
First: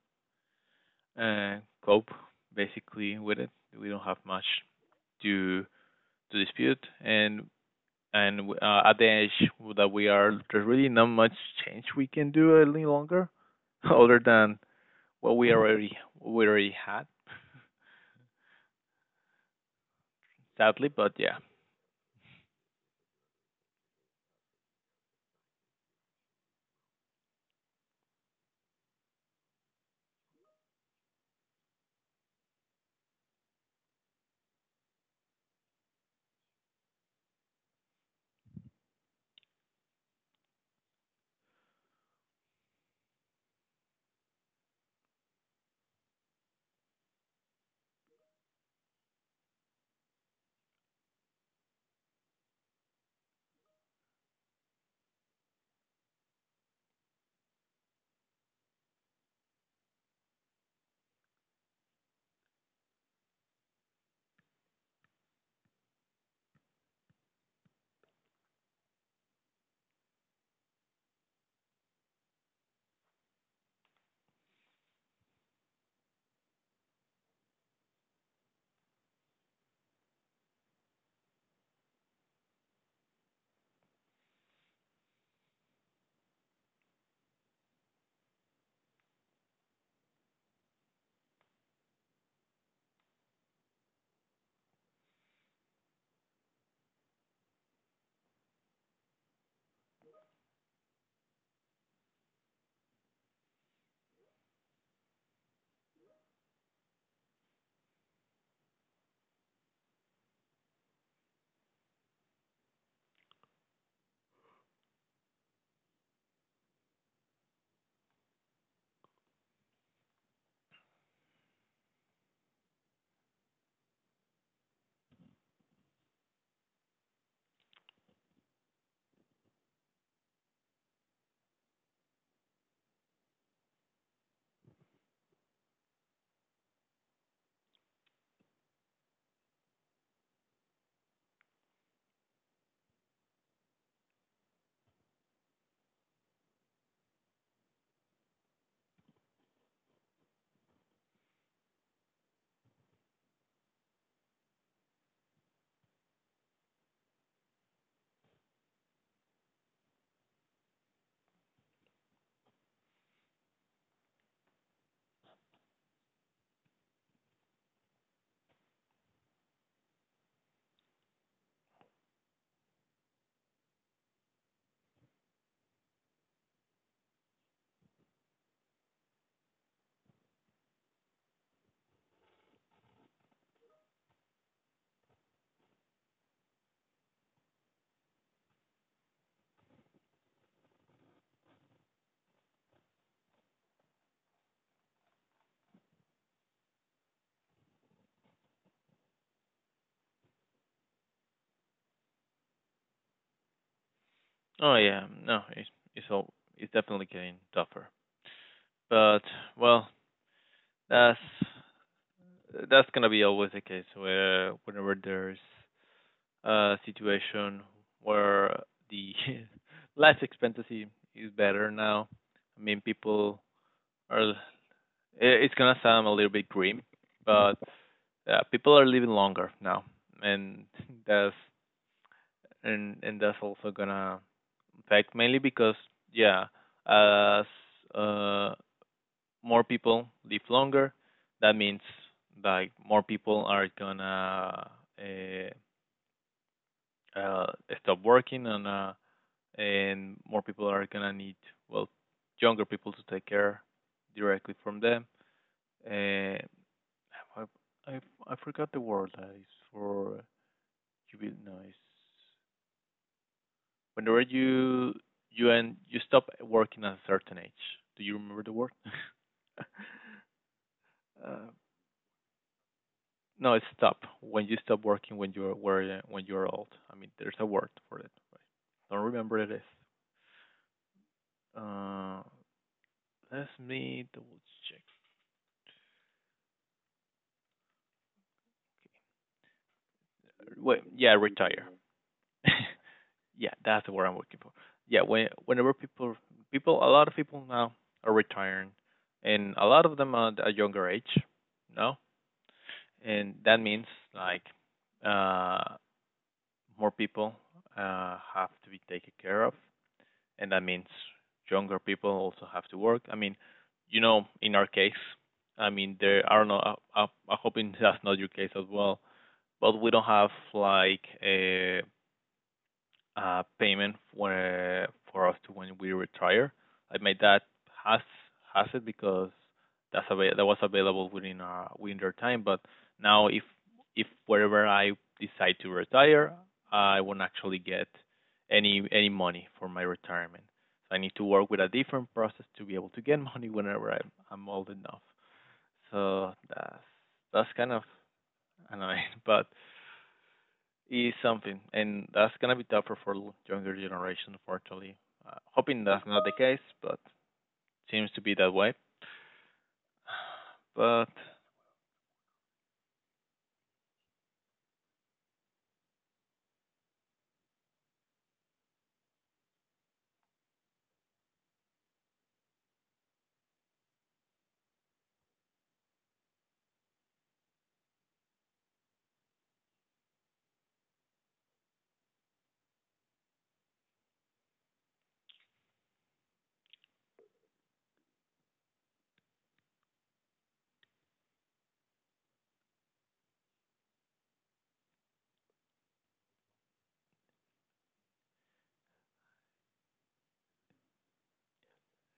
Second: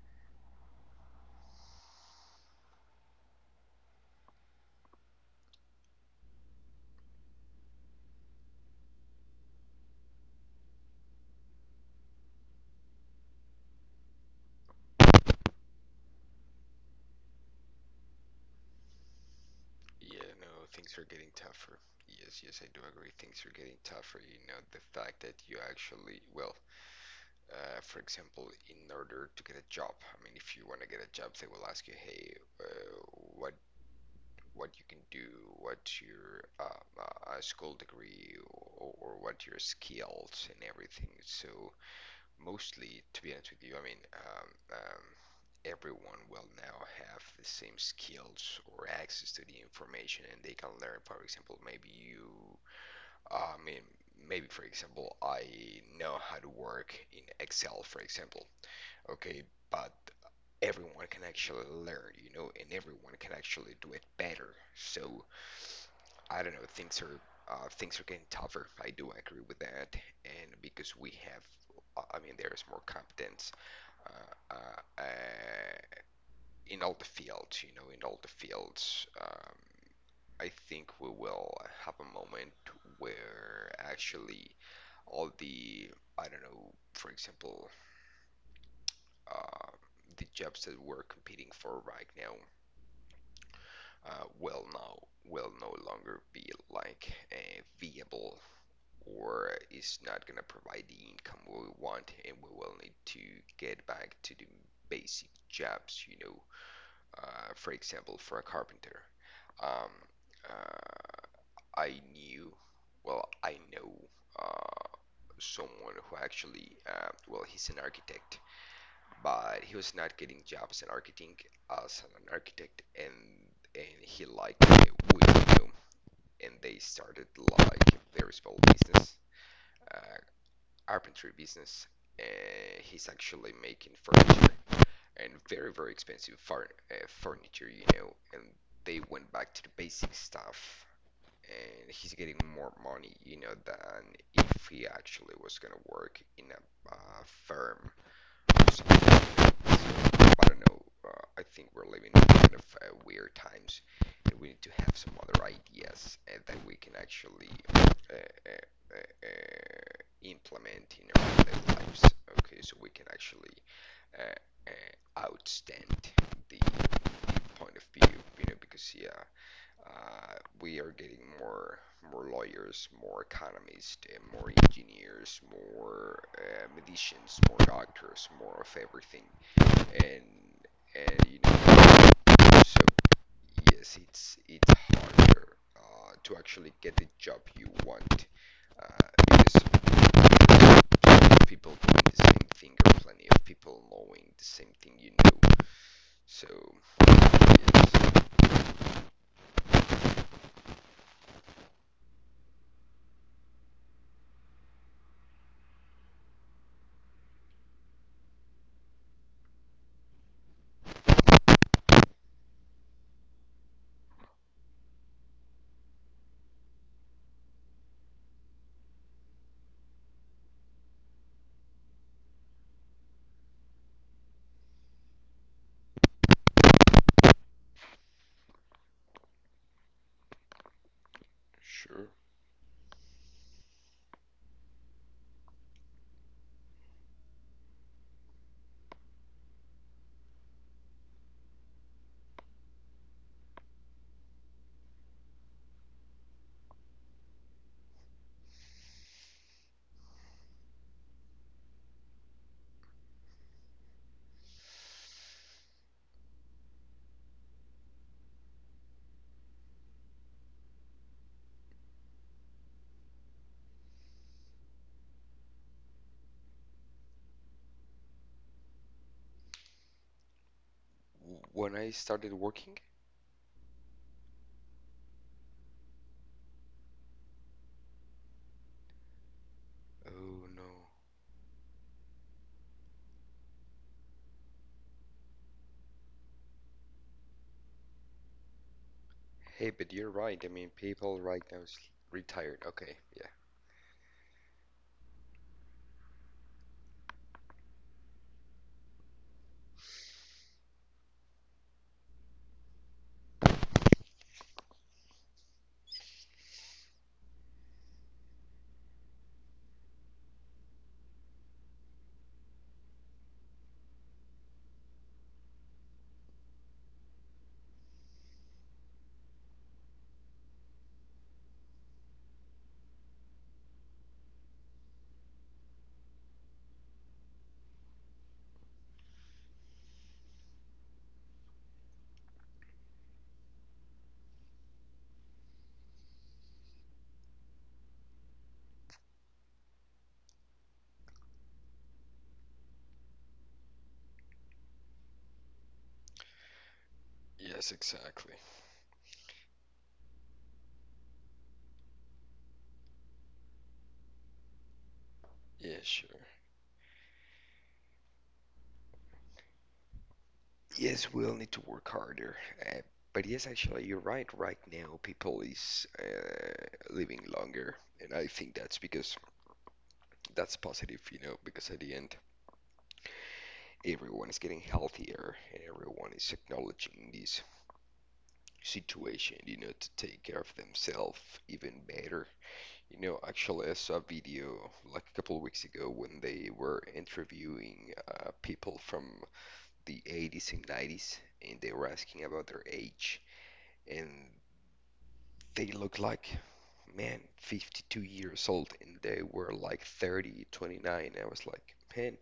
A: uh, cope basically with it. We don't have much to to dispute, and at the age that we are, there's really not much change we can do any longer, other than what we already had,
B: Yeah, no,
A: sadly.
B: things are
A: But
B: getting
A: yeah,
B: tougher. Yes, yes, I do agree. Things are getting tougher. You know, the fact that you actually, well, for example, in order to get a job, I mean, if you want to get a job, they will ask you, hey, uh, what what you can do, what your school degree, or what your skills and everything. So mostly, to be honest with you, I mean, everyone will now have the same skills or access to the information, and they can learn. For example, maybe you, I mean, maybe for example, I know how to work in Excel, for example. Okay, but everyone can actually learn, you know, and everyone can actually do it better. So I don't know. Things are getting tougher. I do agree with that, and because we have, I mean, there is more competence uh, uh, uh, in all the fields. You know, in all the fields. I think we will have a moment where actually all the I don't know, for example, uh, the jobs that we're competing for right now uh, will now will no longer be like viable or is not gonna provide the income we want, and we will need to get back to the basic jobs, you know, for example, for a carpenter. Um, uh, I knew, well, I know uh, someone who actually, well, he's an architect, but he was not getting jobs in architecting as an architect, and he liked it with you know, and they started like their small business. Uh, Carpentry business. Uh, he's actually making furniture, and very, very expensive furniture, you know. And they went back to the basic stuff, and he's getting more money, you know, than if he actually was gonna work in a firm. I don't know. I think we're living in kind of weird times, and we need to have some other ideas that we can actually uh, uh, uh, implement in our daily lives. Okay, so we can actually outstand the point of view, you know, because yeah, uh, we are getting more lawyers, more economists, and more engineers, more medicians, more doctors, more of everything, and and you know, so yes, it's harder to actually get the job you want because plenty of people doing the same thing or plenty of people knowing the same thing, you know. So yes,
A: oh yeah, no, it's all it's definitely getting tougher. But well, that's that's gonna be always the case where whenever there's a situation where the life expectancy is better now. I mean, people are. It's gonna sound a little bit grim, but people are living longer now, and that's
B: sure.
A: and that's also gonna affect mainly because yeah, as uh, more people live longer, that means like more people are gonna uh, uh, stop working and more people are gonna need well younger people to take care directly from them. Uh, I I I forgot the word that is for Cubic noise. When were you you and you stop working at a certain age? Do you remember the word? uh,
B: When I started working,
A: no, it's stop. When you stop working when you're where when you're old. I mean, there's a word for it. But don't remember it is.
B: oh no.
A: Uh, Let me double
B: Hey, but you're right. I
A: check.
B: mean,
A: Wait, yeah,
B: people right now
A: retire.
B: is retired. Okay, yeah.
A: Yeah, that's the word I'm looking for. Yeah, when whenever people people a lot of people now are retiring, and a lot of them are at a younger age. No, and that means like uh, more people have to be taken care of, and that means younger people also have to work. I mean, you know, in our case, I mean, there I don't know. I'm hoping that's not your case as well, but we don't have like a payment for us to when we retire. I made that has has it because that's that was available within within their time. But now if wherever I decide to retire, I won't actually get any money for my retirement. So I need to work with a different process to be able to get money whenever I'm old enough. So that's
B: Yes,
A: kind of
B: exactly.
A: annoying, but is something, and that's gonna be tougher for younger generation, unfortunately.
B: Yeah,
A: Hoping that's
B: sure.
A: not the case, but seems to be that way. But
B: Yes, we'll need to work harder. Uh, but yes, actually, you're right. Right now, people is living longer, and I think that's because that's positive, you know, because at the end, everyone is getting healthier, and everyone is acknowledging this situation, you know, to take care of themselves even better. You know, actually, I saw a video like a couple of weeks ago when they were interviewing people from the 80s and 90s, and they were asking about their age, and they looked like, man, 52 years old, and they were like 30, 29. I was like, man,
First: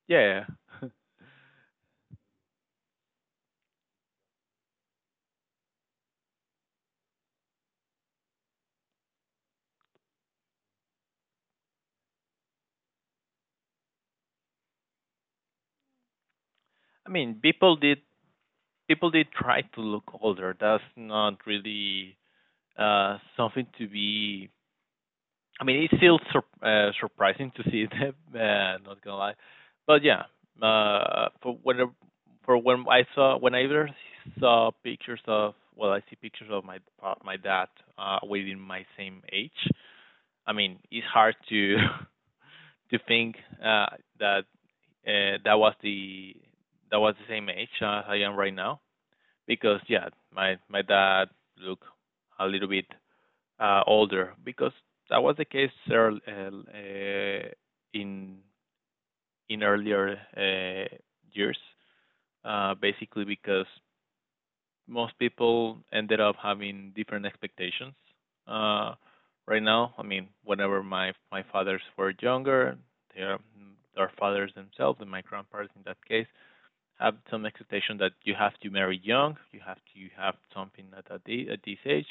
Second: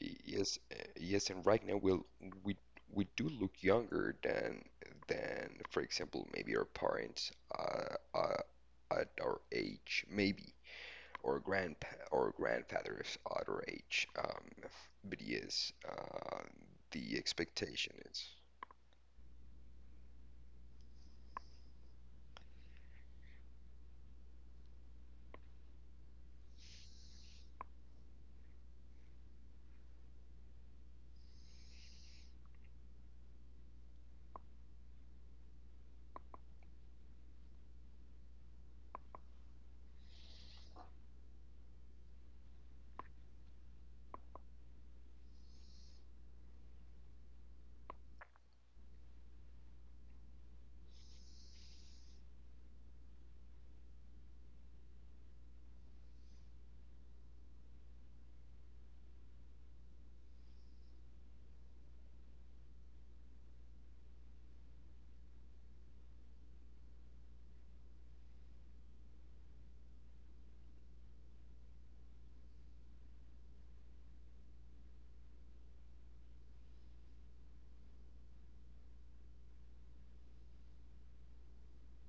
A: yeah,
B: yes, yes, and right now we'll, we we do look younger than, for example, maybe our parents uh, uh, at our age, maybe or grandpa or grandfather's older age. But yes,
A: I
B: the
A: mean,
B: expectation is,
A: people did try to look older. That's not really something to be. I mean, it's still surprising to see them. Not gonna lie, but yeah, uh, for when for when I saw when I first saw pictures of well, I see pictures of my dad within my same age. I mean, it's hard to to think uh, that uh, that was the that was the same age as I am right now because yeah, my dad look a little bit older because that was the case in in earlier years, basically because most people ended up having different expectations. Uh, right now, I mean, whenever my fathers were younger, their their fathers themselves and my grandparents in that case have some expectation that you have to marry young, you have to you have something at a, at this age,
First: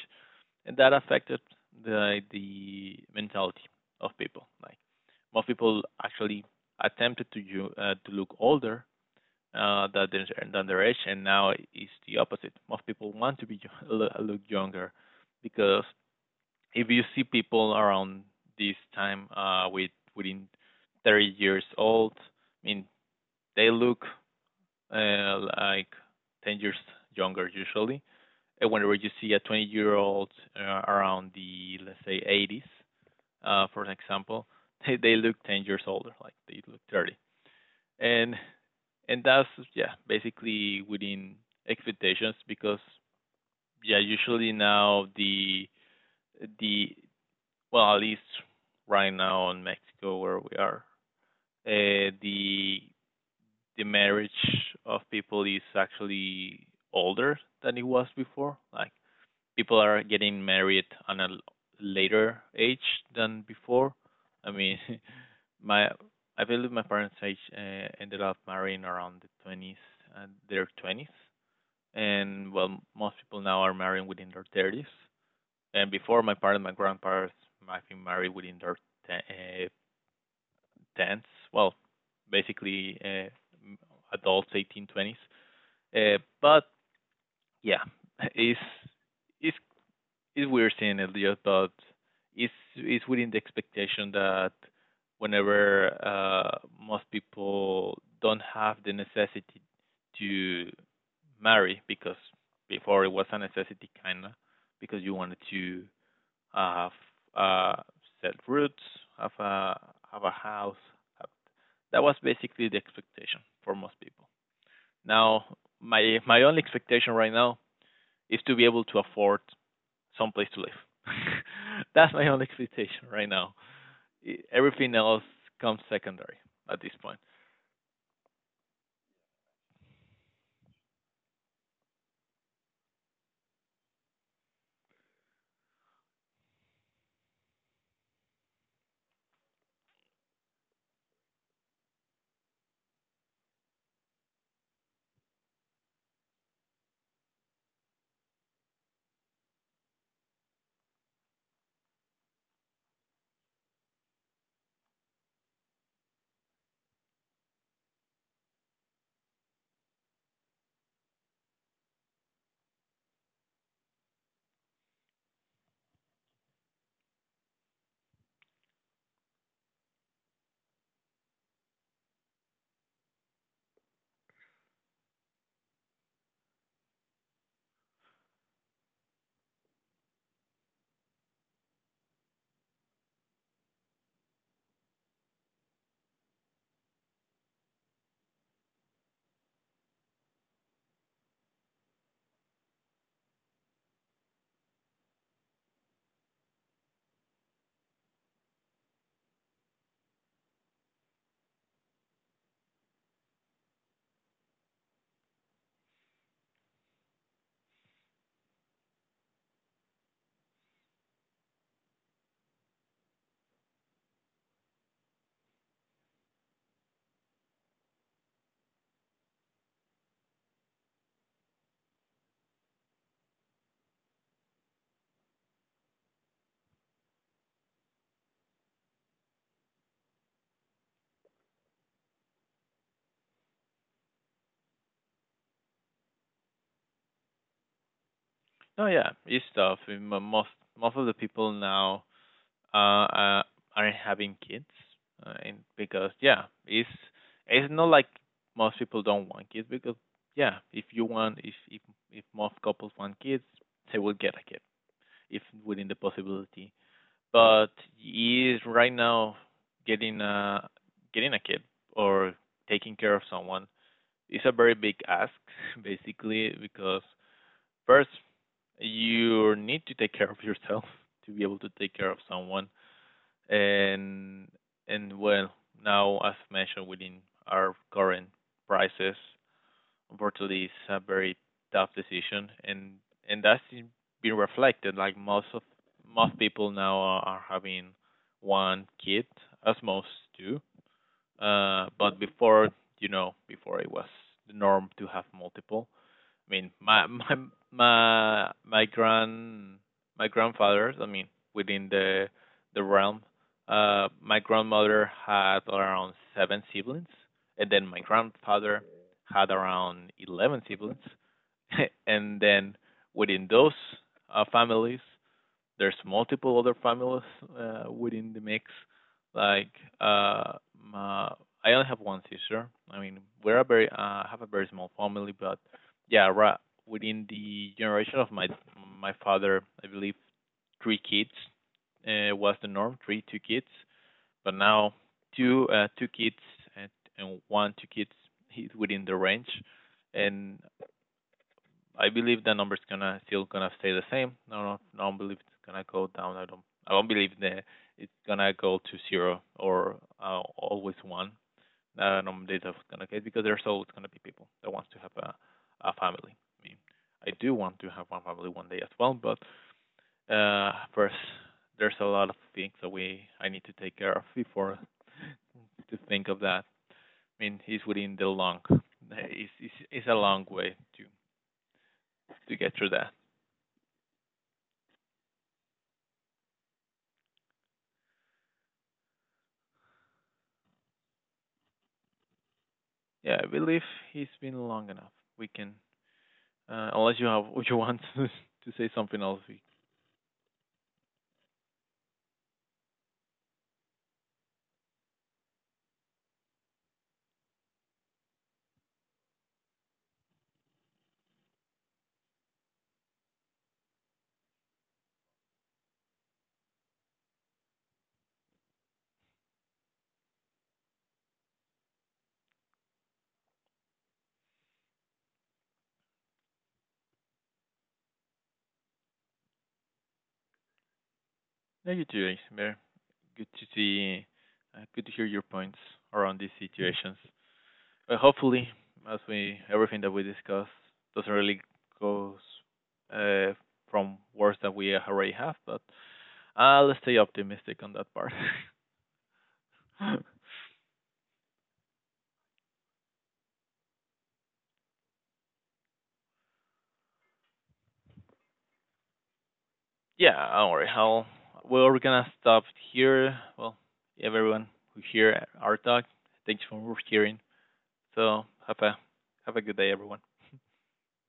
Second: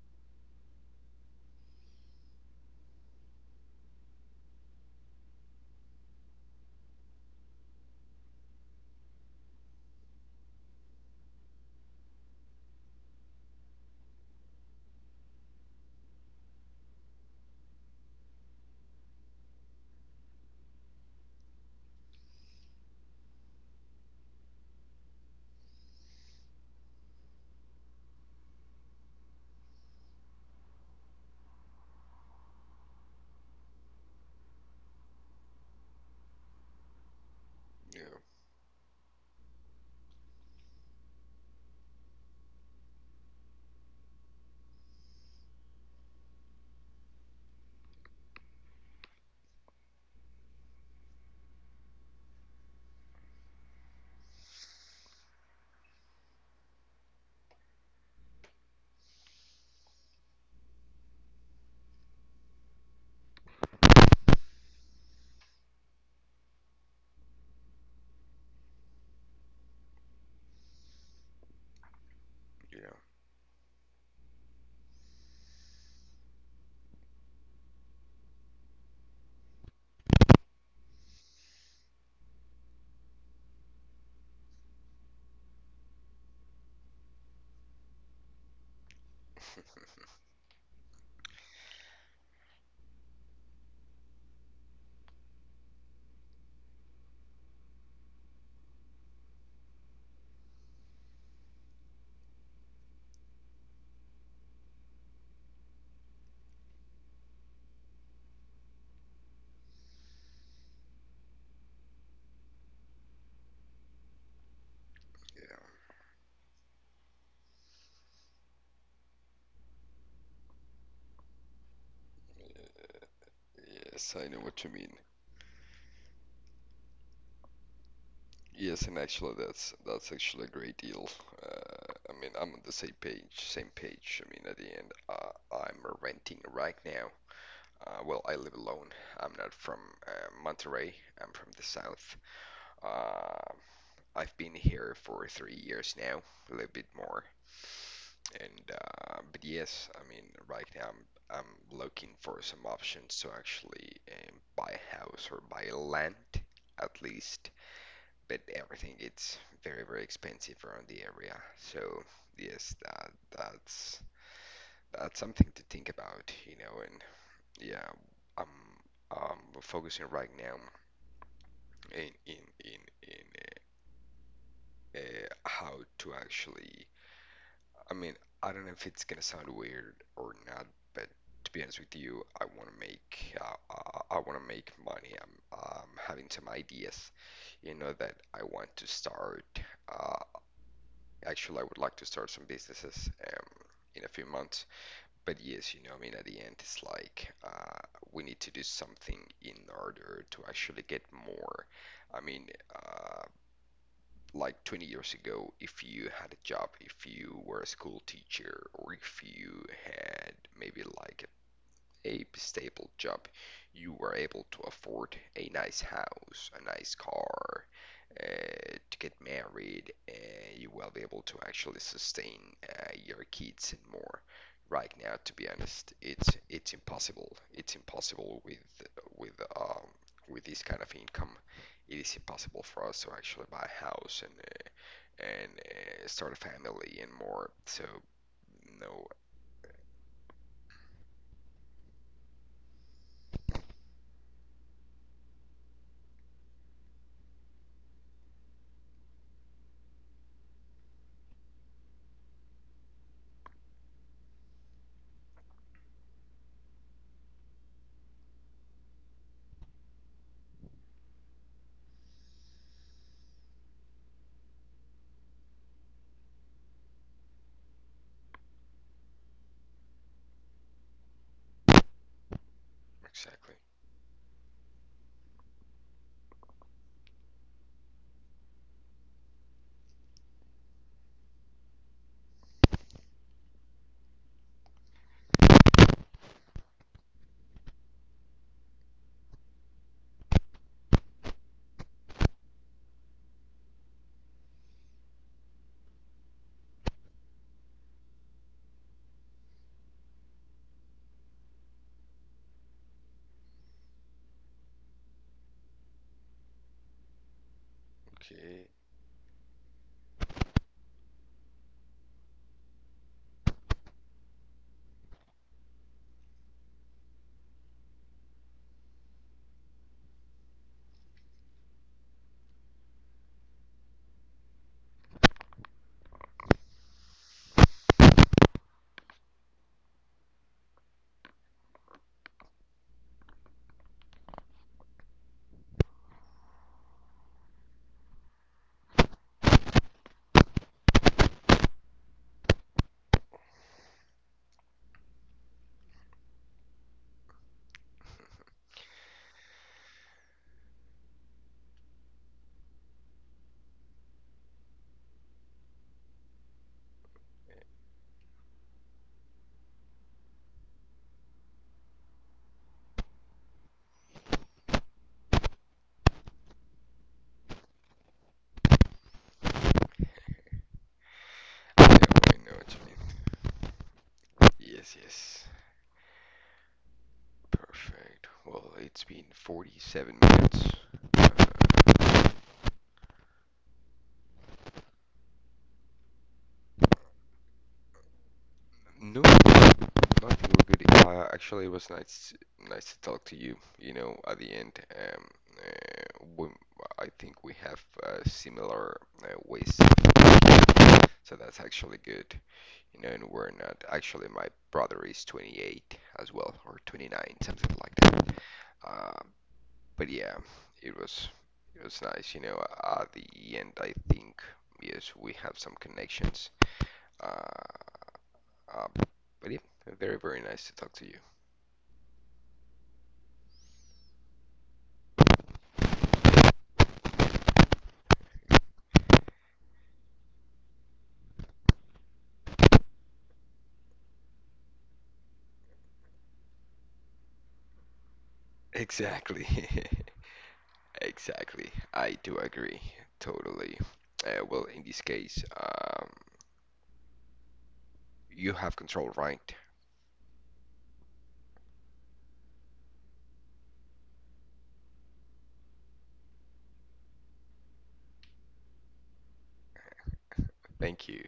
A: and that affected the mentality of people. Like most people actually attempted to look older uh, than their, than their age, and now it's the opposite. Most people want to be look younger because if you see people around this time with within 30 years old, I mean they look like 10 years younger usually, and whenever you see a 20-year-old around the, let's say, 80s, for an example, they look 10 years older, like they look 30.
B: yeah,
A: And and that's yeah basically within expectations because yeah, usually now the well, at least right now in Mexico where we are, uh, the the marriage of people is actually older than it was before, like people are getting married on a later age than before. I mean, my I believe my parents' age ended up marrying around the 20s, their 20s, and well,
B: yeah,
A: most people now are marrying within their 30s. And before, my parents, my grandparents might be married within their te- 10s. Well, basically m- adults, 18 twenties. But yeah, it's it's is we're seeing it, yeah, but it's within the expectation that whenever most people don't have the necessity to marry, because before it was a necessity kind of, because you wanted to have uh, set roots, have a have a house. That was basically the expectation for most people. Now,
B: yeah.
A: my only expectation right now is to be able to afford someplace to live. That's my only expectation right now.
B: Yes, I know what you
A: Everything
B: mean.
A: else comes secondary at this point.
B: Yes, and actually, that's actually a great deal. I mean, I'm on the same page, same page. I mean, at the end, I'm renting right now. Well, I live alone. I'm not from Monterrey. I'm from the south. Uh, I've been here for 3 years now, a little bit more. And but yes, I mean, right now I'm looking for some options to actually buy a house or buy land at least. But everything it's very very expensive around the area. So yes, that's that's something to think about, you know. And yeah, I'm I'm focusing right now in how to actually I mean, I don't know if it's gonna sound weird or not, but to be honest with you, I want to make I want to make money. I'm having some ideas, you know, that I want to start. Uh, Actually, I would like to start some businesses in a few months. But yes, you know, I mean, at the end, it's like we need to do something in order to actually get more. I mean, uh, like 20 years ago if you had a job if you were a school teacher or if you had maybe like a stable job, you were able to afford a nice house, a nice car, to get married, you will be able to actually sustain your kids and more. Right now, to be honest, it's impossible. It's impossible with with um, with this kind of income. It is impossible for us to actually buy a house and start a family and more. So
A: Oh
B: no,
A: yeah, it's tough. Most most of the people now uh, uh aren't having kids, and because yeah, it's not like most people don't want kids, because yeah, if you want, if if most couples want kids, they will get a kid if within the possibility, but he is right now getting a getting a kid or taking care of someone is a very big ask, basically because first you need to take care of yourself to be able to take care of someone.
B: exactly.
A: and and well, now as mentioned, within our current prices, unfortunately it's a very tough decision, and that's been reflected, like most of most people now are having one kid as most do. But before, you know, before it was the norm to have multiple. I mean, my my grand my grandfather. I mean, within the realm, my grandmother had around seven siblings, and then my
B: Okay.
A: grandfather had around 11 siblings, and then within those families, there's multiple other families within the mix. Like uh, my, I only have one sister. I mean, we're a very have a very small family, but yeah, right within the generation of my father, I believe three kids was the norm, 3 2 kids. But now two two kids and, and 1 2 kids is within the range, and I believe the number's gonna still gonna stay the same. No, no, no, I don't believe it's gonna go down. I don't. I don't believe that it's gonna go to zero or always one. No data is gonna get, because there's always gonna be people that wants to have a family. I mean, I do want to have one family one day as well, but first there's a lot of things that we I need to take care of before to think of that. I mean, it's within the long. It's a long way to
B: Yeah, wait, no,
A: to get
B: it's
A: through that.
B: me. Yes, yes. Perfect. Well, it's been 47 minutes. Uh,
A: Yeah, I believe he's been long enough. We can, unless you have, if you want to, say
B: no,
A: something else. We,
B: not you good. Actually, it was nice, nice to talk to you. You know, at the end, uh, we, I think we have similar ways of so that's actually good. You know, and we're not. Actually, my brother is 28 as well, or 29, something like that. Uh, but yeah, it was it was nice, you know. At the end, I think yes, we have some connections. Uh, uh, but yeah, very very nice to talk to you.
A: no, you too, Ismer. Good to see, good to hear your points around these situations. But hopefully, as we everything that we discuss doesn't really goes uh, from worse than we already have. But let's stay optimistic on that part.
B: Exactly, exactly. I do agree totally. Well, in this case, you have control, right?
A: Yeah, don't worry. I'll, well, we're gonna stop here. Well, everyone who hear our talk, thanks for hearing. So have a good day, everyone.
B: Thank you.